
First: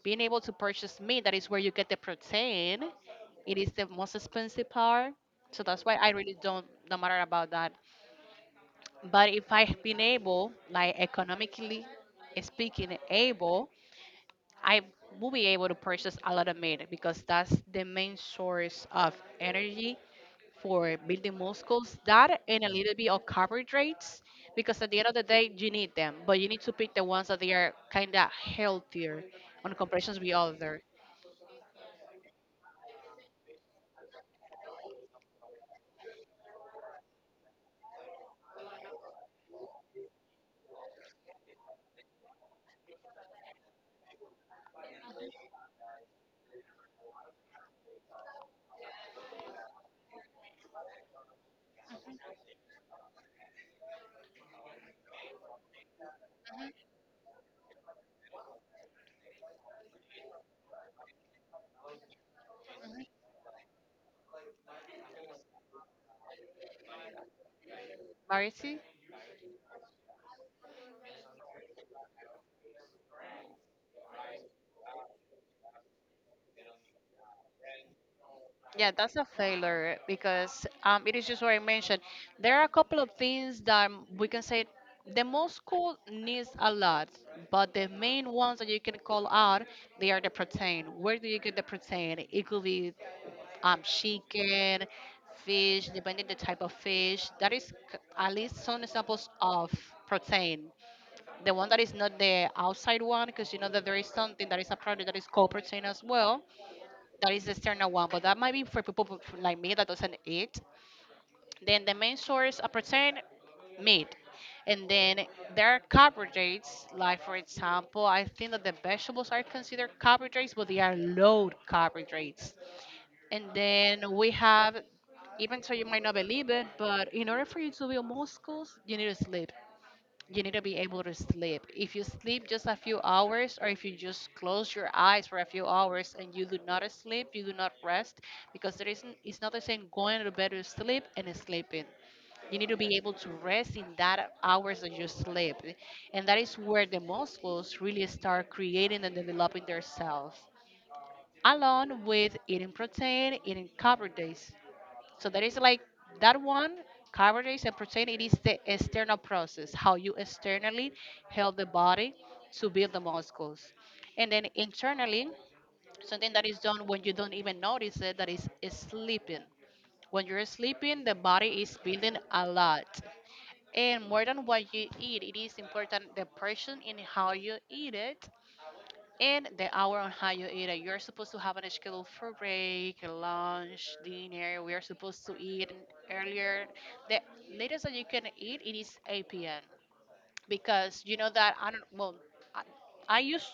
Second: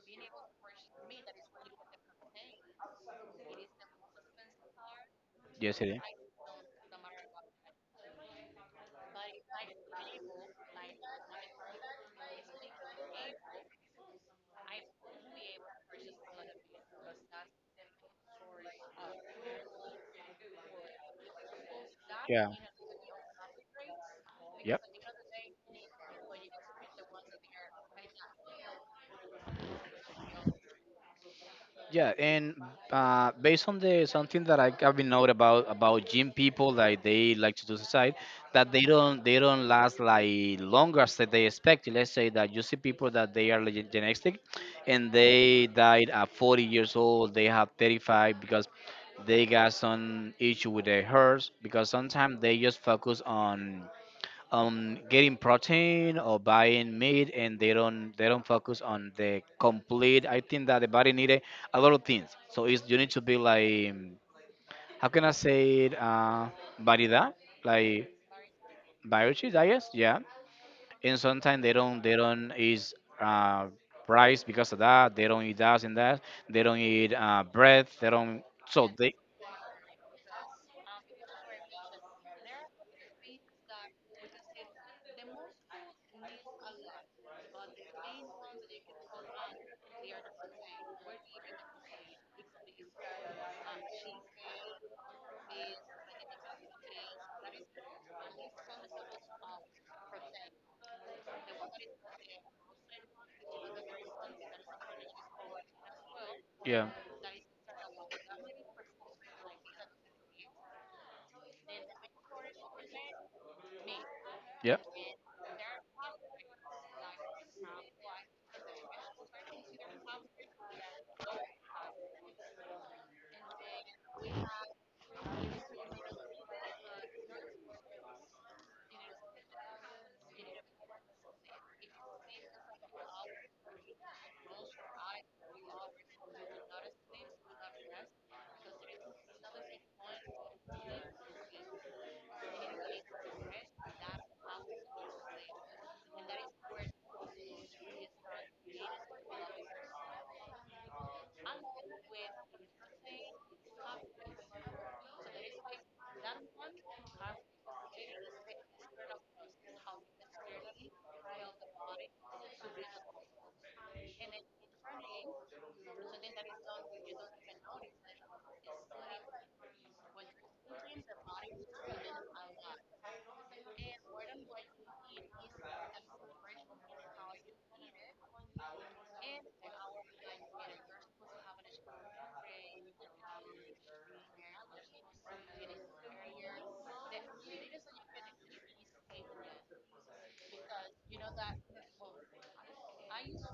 Speaker 2: being able to purchase meat, that is where you get the protein, it is the most expensive part. So
Speaker 1: Yes,
Speaker 2: that's
Speaker 1: it
Speaker 2: why
Speaker 1: is.
Speaker 2: I really don't no matter about that. But if I've been able, like economically speaking, able, I will be able to purchase a lot of meat because that's the main source of energy for building muscles. That
Speaker 1: Yeah.
Speaker 2: and a little bit of carbohydrates,
Speaker 1: Yep.
Speaker 2: because at the end of the day, you need them, but you need to pick the ones that they are kind of healthier on comparisons with other.
Speaker 1: Yeah, and based on the something that I have been known about gym people, like they like to do exercise, that they don't last like longer as that they expect. Let's say that you see people that they are like genetic, and they died at 40 years old. They have 35 because they got some issue with their hurts, because sometimes they just focus on getting protein or buying meat, and they don't focus on the complete. I think that the body needed a lot of things, so it's you need to be like, how can I say it, variedad, like
Speaker 2: Marcy?
Speaker 1: varieties, I guess. Yeah, and sometimes they don't eat uh rice because of that. They don't eat that, and that they don't eat bread. They don't, so
Speaker 2: Yeah,
Speaker 1: they
Speaker 2: that's a failure because it is just what I mentioned. There are a couple of things that we can say the most school needs a lot, but the main ones that you can call out, they are the protein. Where do you get the protein? It could be chicken, fish, depending the type of fish. That is at least some examples of protein. The one that is not the outside one, because you know that there is something that is a product that is called protein as well,
Speaker 1: yeah,
Speaker 2: that is the external one, but that might be for people who like me that doesn't eat. Then the main source of protein, meat.
Speaker 1: yeah.
Speaker 2: And then there are carbohydrates, like for example, I think that the vegetables are considered carbohydrates, but they are low carbohydrates. And then we have, even so you might not believe it, but in order for you to build muscles, you need to be able to sleep. If you sleep just a few hours, or if you just close your eyes for a few hours and you do not sleep, you do not rest, because there isn't, it's not the same going to bed to sleep and sleeping. You need to be able to rest in that hours that you sleep. And that is where the muscles really start creating and developing themselves, along with eating protein, eating carbohydrates. So that is like that one, carbohydrates and protein. It is the external process, how you externally help the body to build the muscles, and then internally, something that is done when you don't even notice it, that is sleeping. When you're sleeping, the body is building a lot, and more than what you eat, it is important the portion in how you eat it and the hour on how you eat it. You're supposed to have a schedule for break, lunch, dinner. We are supposed to eat earlier. The latest that you can eat it is 8 p.m. because you know that I don't. Well, I, I used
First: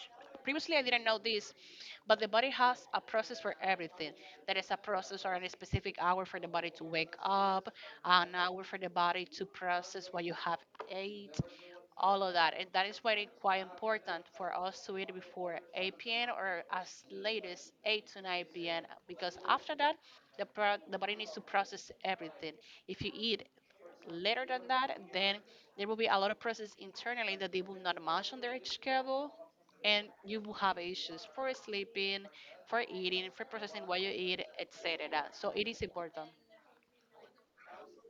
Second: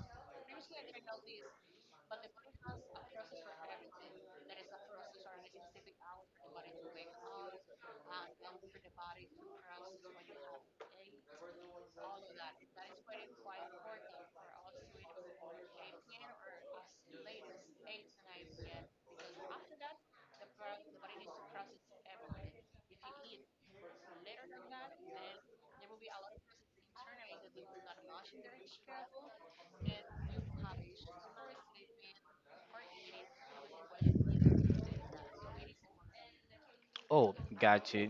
Speaker 2: previously I didn't know this, but the body has a process for everything. There is a process or a specific hour for the body to wake up, an hour for the body to process what you have ate, all of that, and that is why it's quite important for us to eat before 8 p.m. or as late as 8 to 9 p.m. because after that, the body needs to process everything. If you eat later than that, then there will be a lot of process internally that they will not match on their schedule, and you will have issues for sleeping, for eating, for processing what you eat, etc. So it is important.
Speaker 1: Oh, gotcha.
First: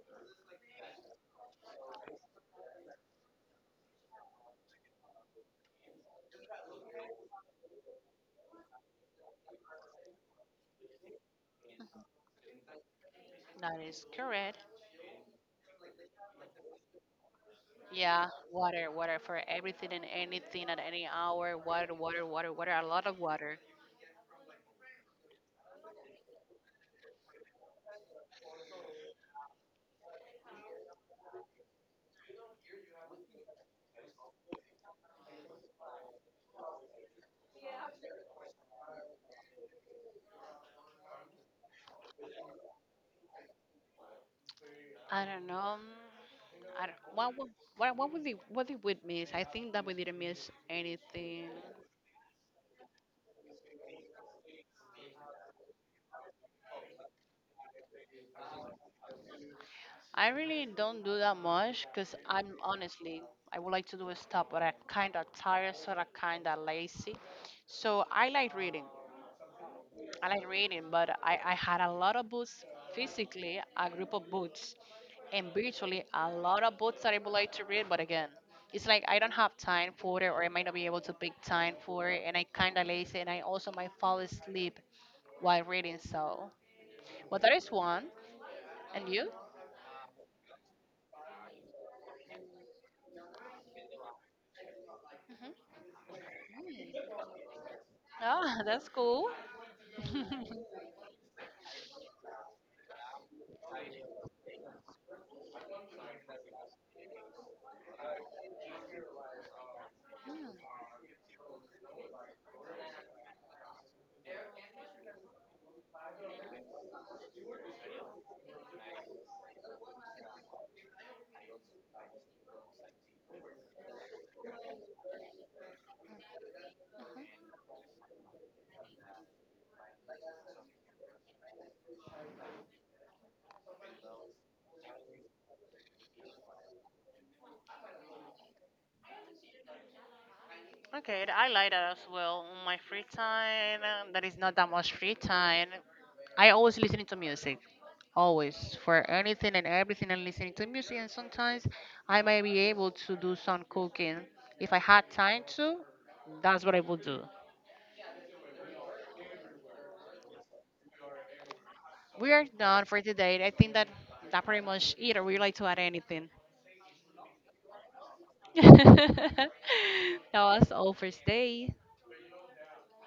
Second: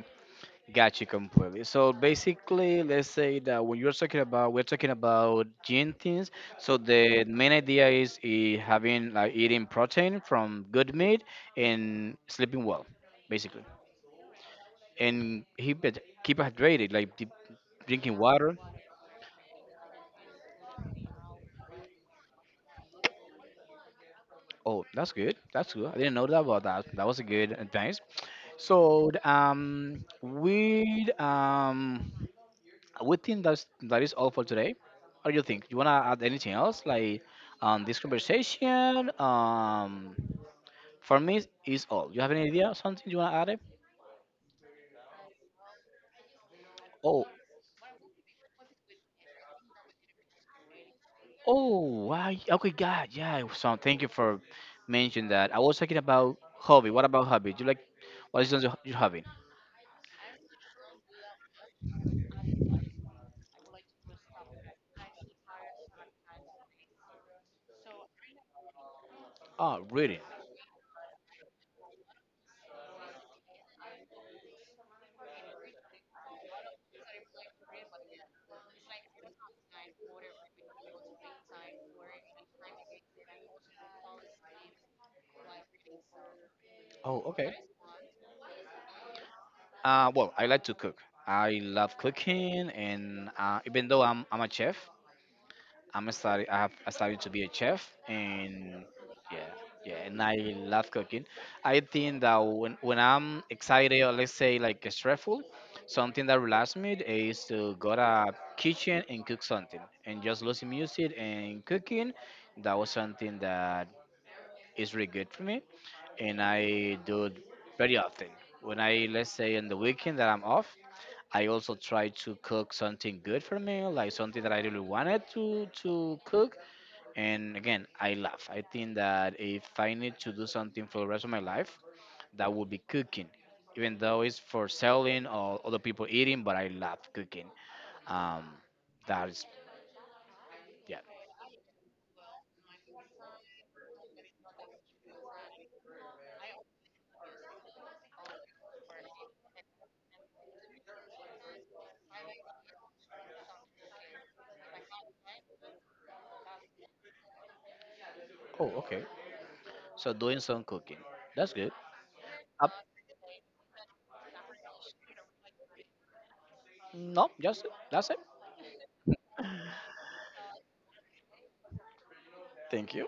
Speaker 1: Got you completely. So basically, let's say that when you're talking about, we're talking about gentins. So the main idea is eh, having like eating protein from good meat and sleeping well, basically,
Speaker 2: That is correct.
Speaker 1: and keep hydrated, like deep, drinking
Speaker 2: Yeah,
Speaker 1: water.
Speaker 2: water, water for everything and anything at any hour. Water, water, water, water. A lot of water.
Speaker 1: Oh, that's good. That's good. I didn't know that about that. That was a good advice. So with we think that's that is all for today. What do you think? You wanna add anything else like this conversation? For me is all. You have any idea? Something you wanna add? It?
Speaker 2: I don't know. I don't,
Speaker 1: Oh,
Speaker 2: What did we miss? I think that we didn't miss anything.
Speaker 1: oh, I, okay, God, yeah. So thank you for mentioning that. I was talking about hobby. What about hobby? Do you like, what is your hobby?
Speaker 2: I really don't do that much because I'm honestly, I would like to do a stop, but I'm kind of tired, sort of kind of lazy. So I like reading.
Speaker 1: Oh, reading.
Speaker 2: I like reading, but I had a lot of books physically, a group of books, and virtually a lot of books that I would like to read. But again, it's like I don't have time for it, or I might not be able to pick time for it, and I kind of lazy, and I also might fall asleep while reading. So,
Speaker 1: Oh,
Speaker 2: well, that
Speaker 1: okay.
Speaker 2: is one. And you?
Speaker 1: Well, I like to cook. I love cooking, and even though I'm a chef, I'm study. I started to be a chef,
Speaker 2: Ah,
Speaker 1: and
Speaker 2: that's cool.
Speaker 1: yeah, yeah, and I love cooking. I think that when I'm excited or let's say like stressful, something that relaxes me is to go to kitchen and cook something, and just listen music and cooking. That was something that is really good for me, and I do it very often. When I let's say on the weekend that I'm off, I also try to cook something good for me, like something that I really wanted to cook, and again, I love. I think that if I need to do something for the rest of my life, that would be cooking, even though it's for selling or other people eating. But I love cooking. Um, that is yeah.
Speaker 2: Okay, I like that as well. On my free time, that is not that much free time. I always listening to music, always for anything and everything, and listening to music. And sometimes I may be able to do some cooking if I had time to. That's what I would do.
Speaker 1: Oh, okay. So doing some cooking. That's good.
Speaker 2: We are
Speaker 1: Uh,
Speaker 2: done for today. I think that that pretty much it. Or would you like to add anything?
Speaker 1: no, just that's it.
Speaker 2: That was all for today.
Speaker 1: Thank you.